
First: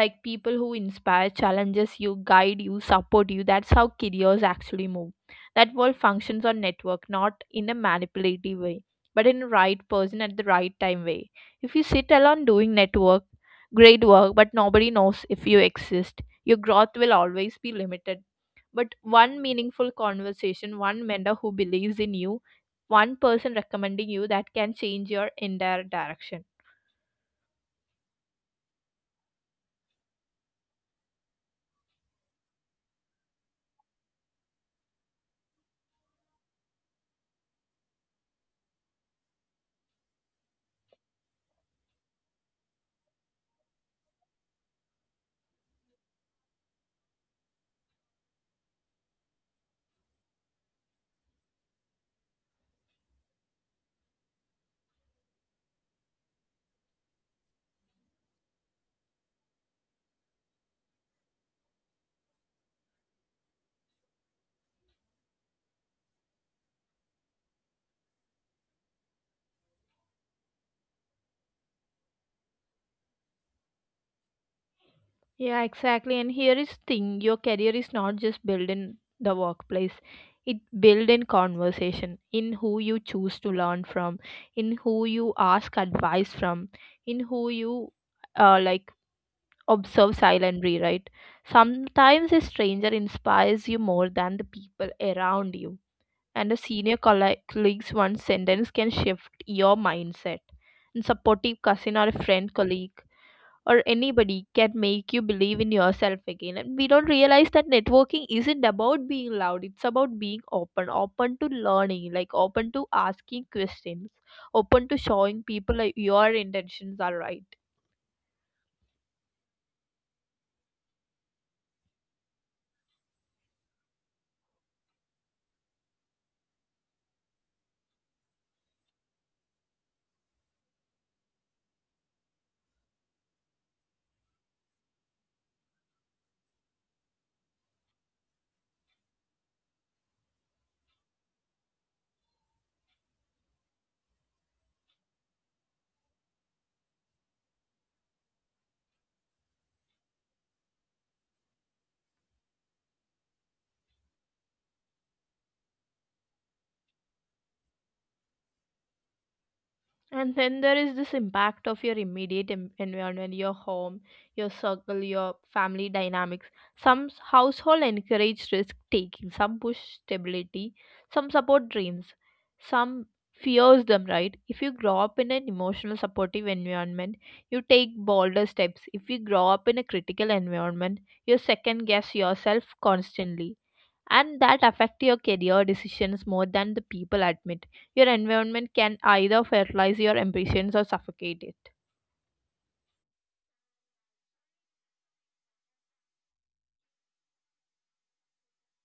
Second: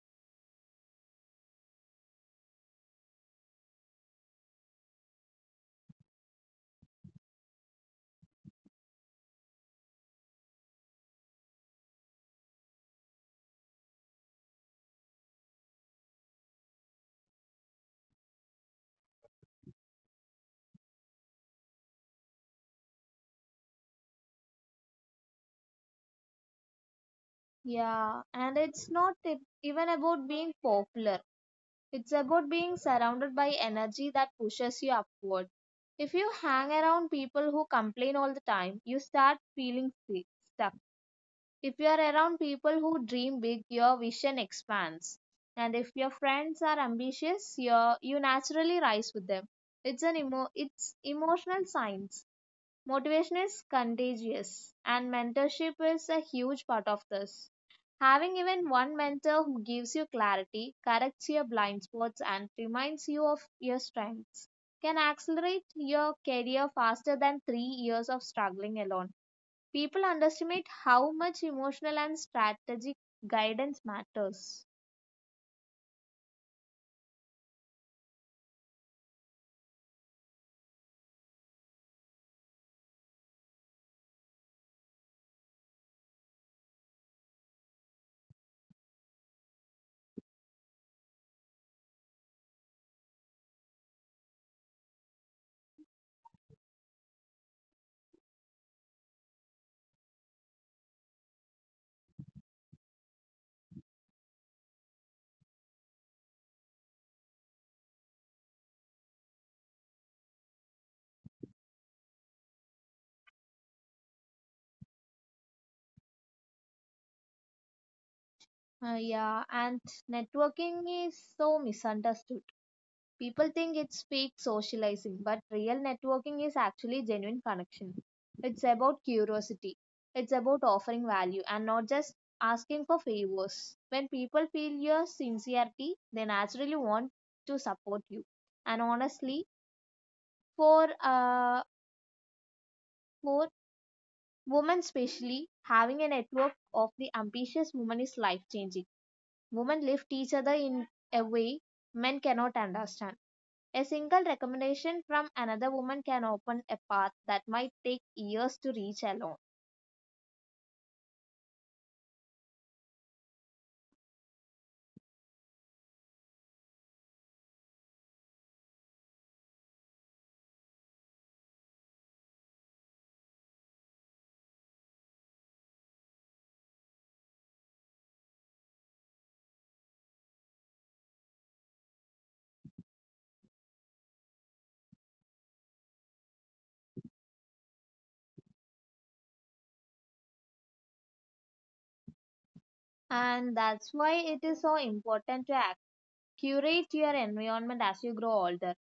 like people who inspire, challenges you, guide you, support you, that's how careers actually move. That world functions on network, not in a manipulative way, but in the right person at the right time way. If you sit alone doing network great work but nobody knows if you exist, your growth will always be limited. But one meaningful conversation, one mentor who believes in you, one person recommending you, that can change your entire direction. Yeah, and it's not even about being popular. It's about being surrounded by energy that pushes you upward. If you hang around people who complain all the time, you start feeling stuck. If you are around people who dream big, your vision expands. And if your friends are ambitious, you naturally rise with them. It's emotional science. Motivation is contagious, and mentorship is a huge part of this. Having even one mentor who gives you clarity, corrects your blind spots, and reminds you of your strengths can accelerate your career faster than 3 years of struggling alone. People underestimate how much emotional and strategic guidance matters. Yeah, exactly. And here is thing, your career is not just built in the workplace. It built in conversation, in who you choose to learn from, in who you ask advice from, in who you uh, like observe silently, right? Sometimes a stranger inspires you more than the people around you. And a senior colleague's one sentence can shift your mindset. And supportive cousin or a friend colleague or anybody can make you believe in yourself again. And we don't realize that networking isn't about being loud, it's about being open to learning, like open to asking questions, open to showing people like your intentions are right. Yeah, and networking is so misunderstood. People think it's fake socializing, but real networking is actually genuine connection. It's about curiosity, it's about offering value and not just asking for favors. When people feel your sincerity, they naturally want to support you. And honestly, for uh, for women especially, having a network of the ambitious women is life changing. Women lift each other in a way men cannot understand. A single recommendation from another woman can open a path that might take years to reach alone. And then there is this impact of your immediate environment, your home, your circle, your family dynamics. Household encourage risk taking, some push stability, some support dreams, some fears them, right? If you grow up in an emotional supportive environment, you take bolder steps. If you grow up in a critical environment, you second guess yourself constantly, and that affect your career decisions more than the people admit. Your environment can either fertilize your ambitions or suffocate it. And that's why it is so important to act. Curate your environment as you grow older.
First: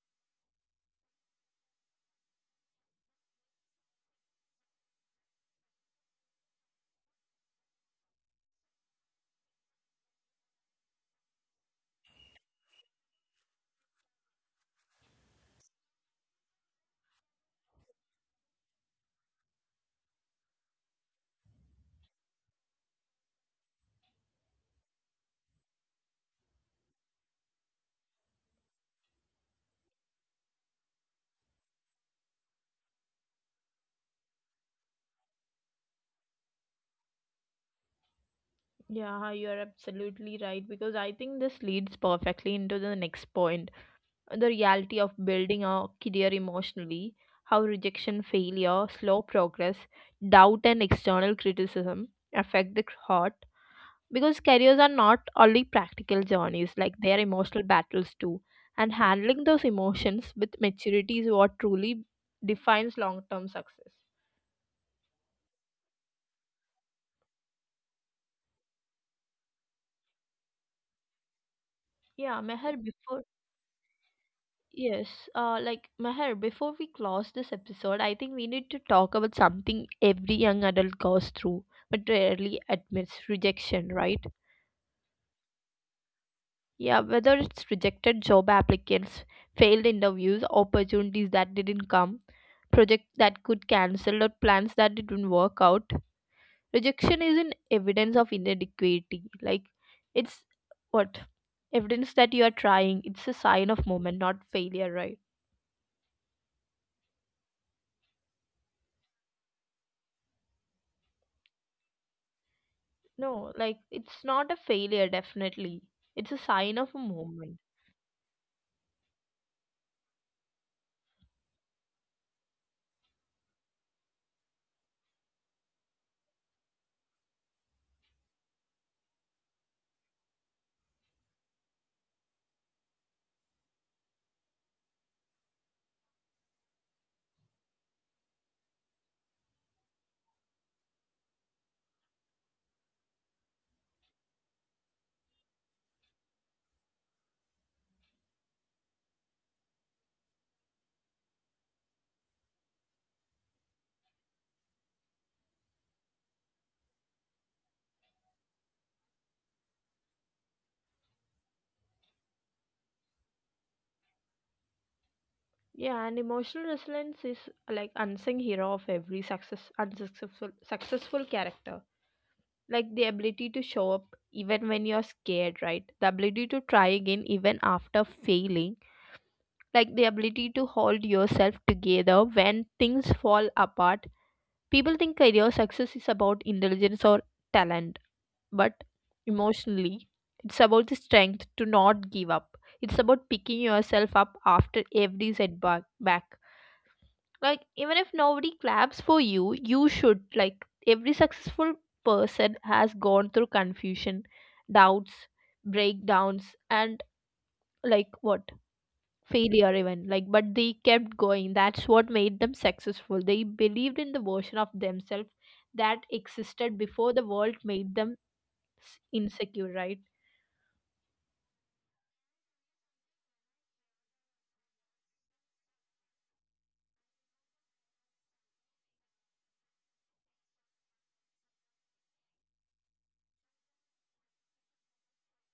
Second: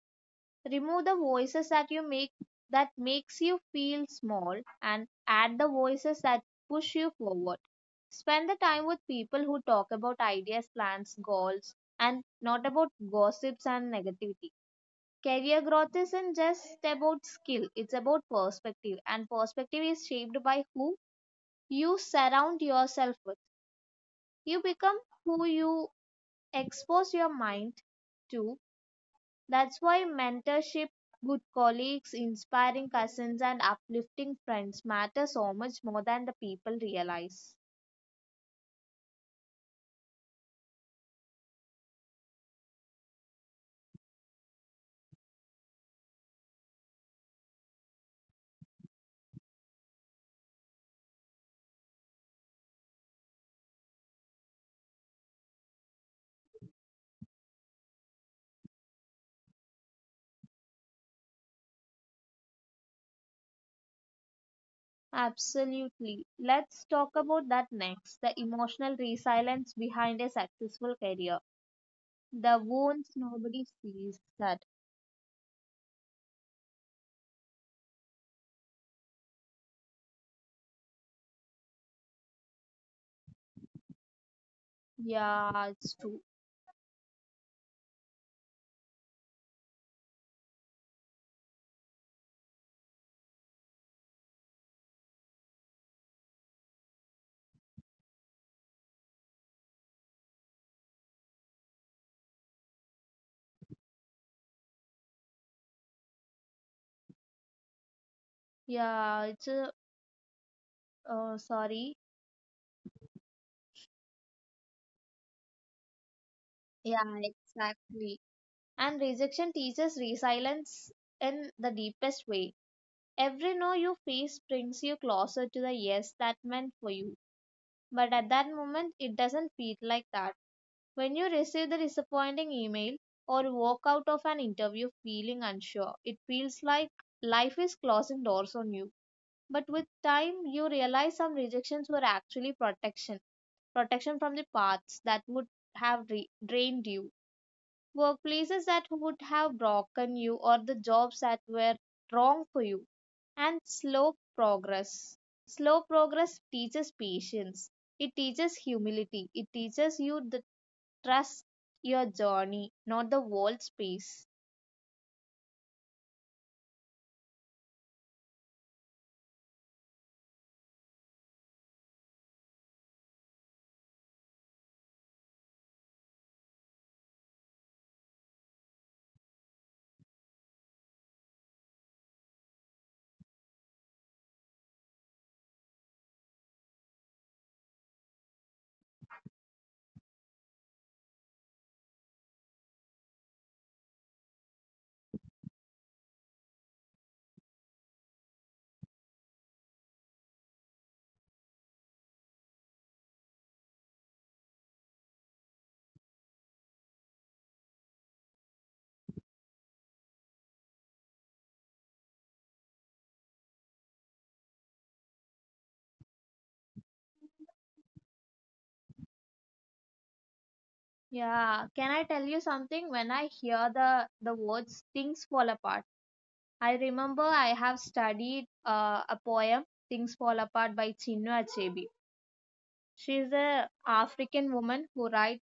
Remove the voices that you make that makes you feel small and add the voices that push you forward. Spend the time with people who talk about ideas, plans, goals and not about gossips and negativity. Career growth isn't just about skill, it's about perspective, and perspective is shaped by who you surround yourself with. You become who you expose your mind to. That's why mentorship, good colleagues, inspiring cousins, and uplifting friends matter so much more than the people realize. Yeah, you're absolutely right, because I think this leads perfectly into the next point, the reality of building a career emotionally, how rejection, failure, slow progress, doubt, and external criticism affect the heart, because careers are not only practical journeys, like they are emotional battles too, and handling those emotions with maturity is what truly defines long-term success. Absolutely. Let's talk about that next, the emotional resilience behind a successful career. Yeah, The Meher, wounds before. nobody sees that. Yes. Meher, before we close this episode, I think we need to talk about something every young adult goes through but rarely admits: rejection, right? Yeah, it's true. Yeah, whether it's rejected job applicants, failed interviews, opportunities that didn't come, projects that could cancel or plans that didn't work out, rejection isn't evidence of inadequacy. Like, it's what evidence that you are trying. It's a sign of moment, not failure, right? Yeah, it's a oh, sorry. No, like it's not a failure. Definitely, it's a sign of a Yeah, moment. exactly. And rejection teaches resilience in the deepest way. Every no you face brings you closer to the yes that meant for you. But at that moment, it doesn't feel like that. When you receive the disappointing email or walk out of an interview feeling unsure, it feels like life is closing doors on you. But with time, you realize some rejections were actually protection, protection from the paths that would drained you, workplaces that would have broken you, or the jobs that were wrong for you. And slow progress. Slow progress teaches patience, it teaches humility, it teaches you the trust your journey, not the world's pace. Yeah, and emotional resilience is like unsung hero of every successful character, like the ability to show up even when you're scared, right? The ability to try again even after failing, like the ability to hold yourself together when things fall apart. People think career success is about intelligence or talent, but emotionally it's about the strength to not give up. It's about picking yourself up after every setback, like even if nobody claps for you, you should. Like every successful person has gone through confusion, doubts, breakdowns, and like what failure even like but they kept going. That's what made them successful. They believed in the version of themselves that existed before the world made them insecure, right? Yeah, can I tell you something? When I hear the words things fall apart, I remember I have studied a poem, Things Fall Apart by Chinua Achebe. She is an African woman who writes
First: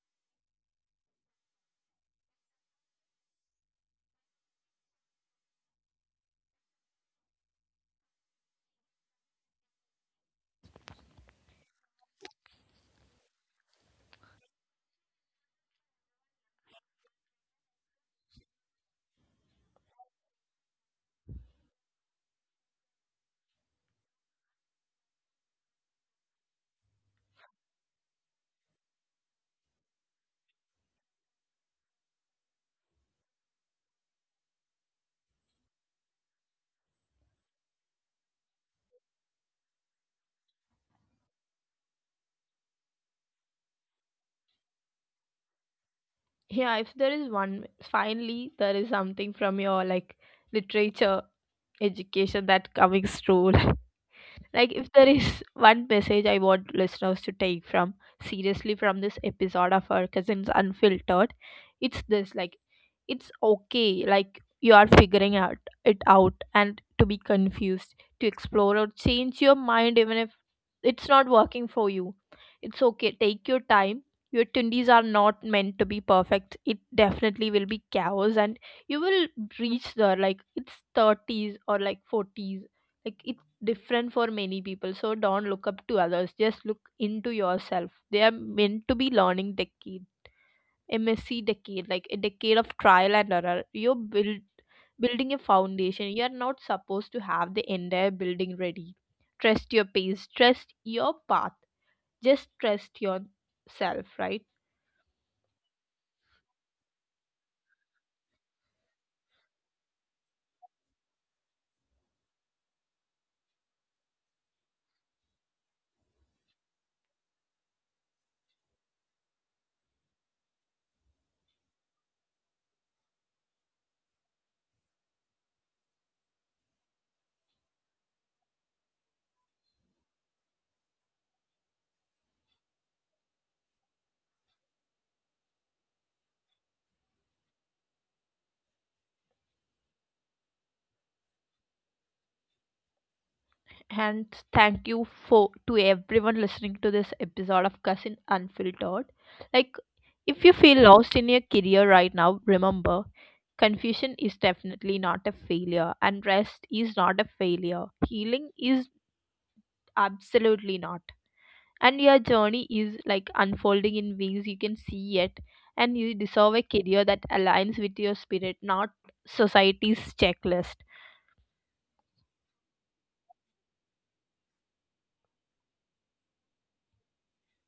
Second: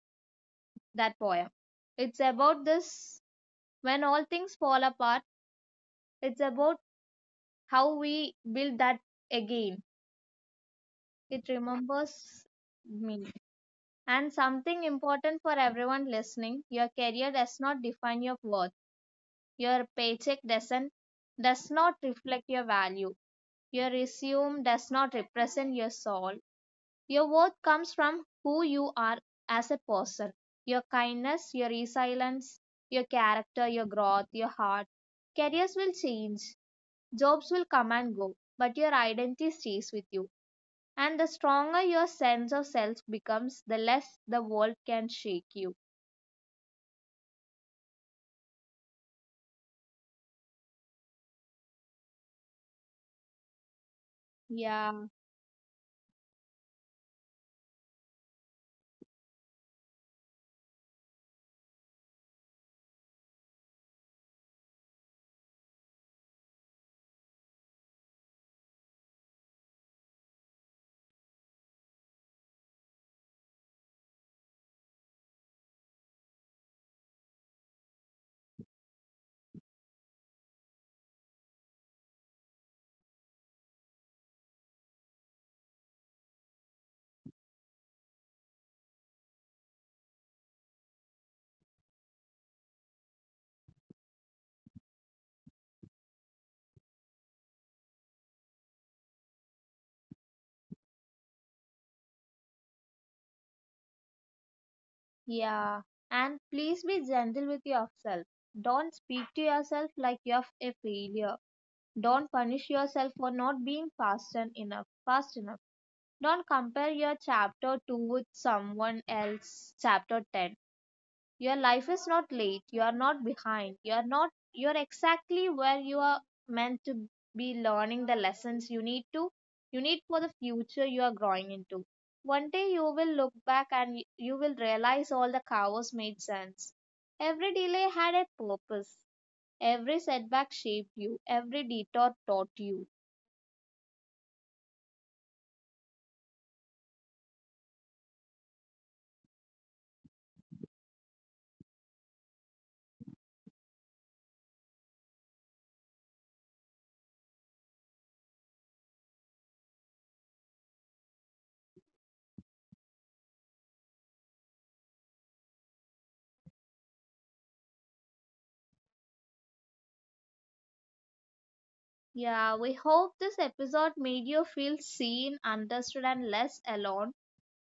that poem. It's about this, when all things fall apart, it's about how we build that again. It remembers me. And something important for everyone listening, your career does not define your worth, your paycheck doesn't, does not reflect your value, your resume does not represent your soul. Your worth comes from who you are as a person, your kindness, your resilience, your character, your growth, your heart. Careers will change, jobs will come and go, but your identity stays with you. And the stronger your sense of self becomes, the less the world can shake you. Yeah, if there is one, finally there is something from your like literature education that comes true. <laughs> Like, if Yeah, there is <laughs> one message I want listeners to take from seriously from this episode of our Cousins Unfiltered, it's this. Like, it's okay, like, you are figuring out it out and to be confused, to explore or change your mind, even if it's not working for you. It's okay, take your time. Your 20s are not meant to be perfect. It definitely will be chaos, and you will reach there like it's 30s or like 40s, like it different for many people. So don't look up to others. Just look into yourself. They are meant to be learning decade, MSc decade, like a decade of trial and error. Building a foundation. You're not supposed to have the entire building ready. Trust your pace. Trust your path. Just trust yourself, right? yeah. And please be gentle with yourself. Don't speak to yourself like you're a failure. Don't punish yourself for not being fast enough. Fast enough. Don't compare your chapter 2 with someone else's chapter 10. Your life is not late. You are not behind. You are not You're exactly where you are meant to be, learning the lessons you need for the future you are growing into. One day you will look back and you will realize all the chaos made sense. Every delay had a purpose. Every setback shaped you. Every detour taught you. And thank you for to everyone listening to this episode of Cousin Unfiltered. Like, if you feel lost in your career right now, remember confusion is definitely not a failure, and rest is not a failure. Healing is absolutely not. And your journey is like unfolding in ways you can see yet, and you deserve a career that aligns with your spirit, not society's checklist. Yeah, we hope this episode made you feel seen, understood, and less alone.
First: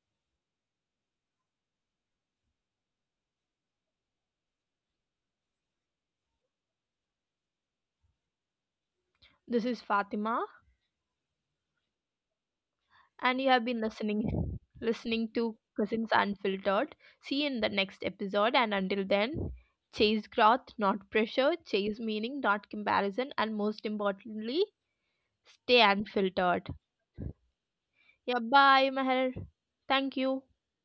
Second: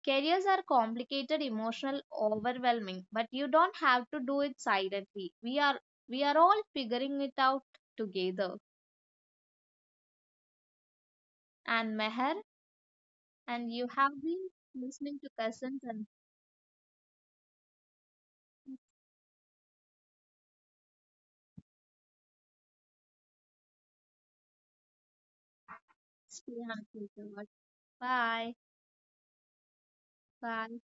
Careers are complicated, emotional, overwhelming, but you don't have to do it silently. We are all figuring it out together. This is Fatima, And Meher, and you have and been you have been listening, <laughs> listening to listening to Cousins and Cousins Unfiltered. See you in the next episode, and until then, chase growth, not pressure, chase meaning, not comparison, and most importantly, stay Stay unfiltered. Unfiltered. Yeah, Bye. bye Meher. Thank you. Bye.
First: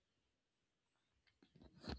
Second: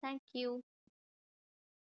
Thank you.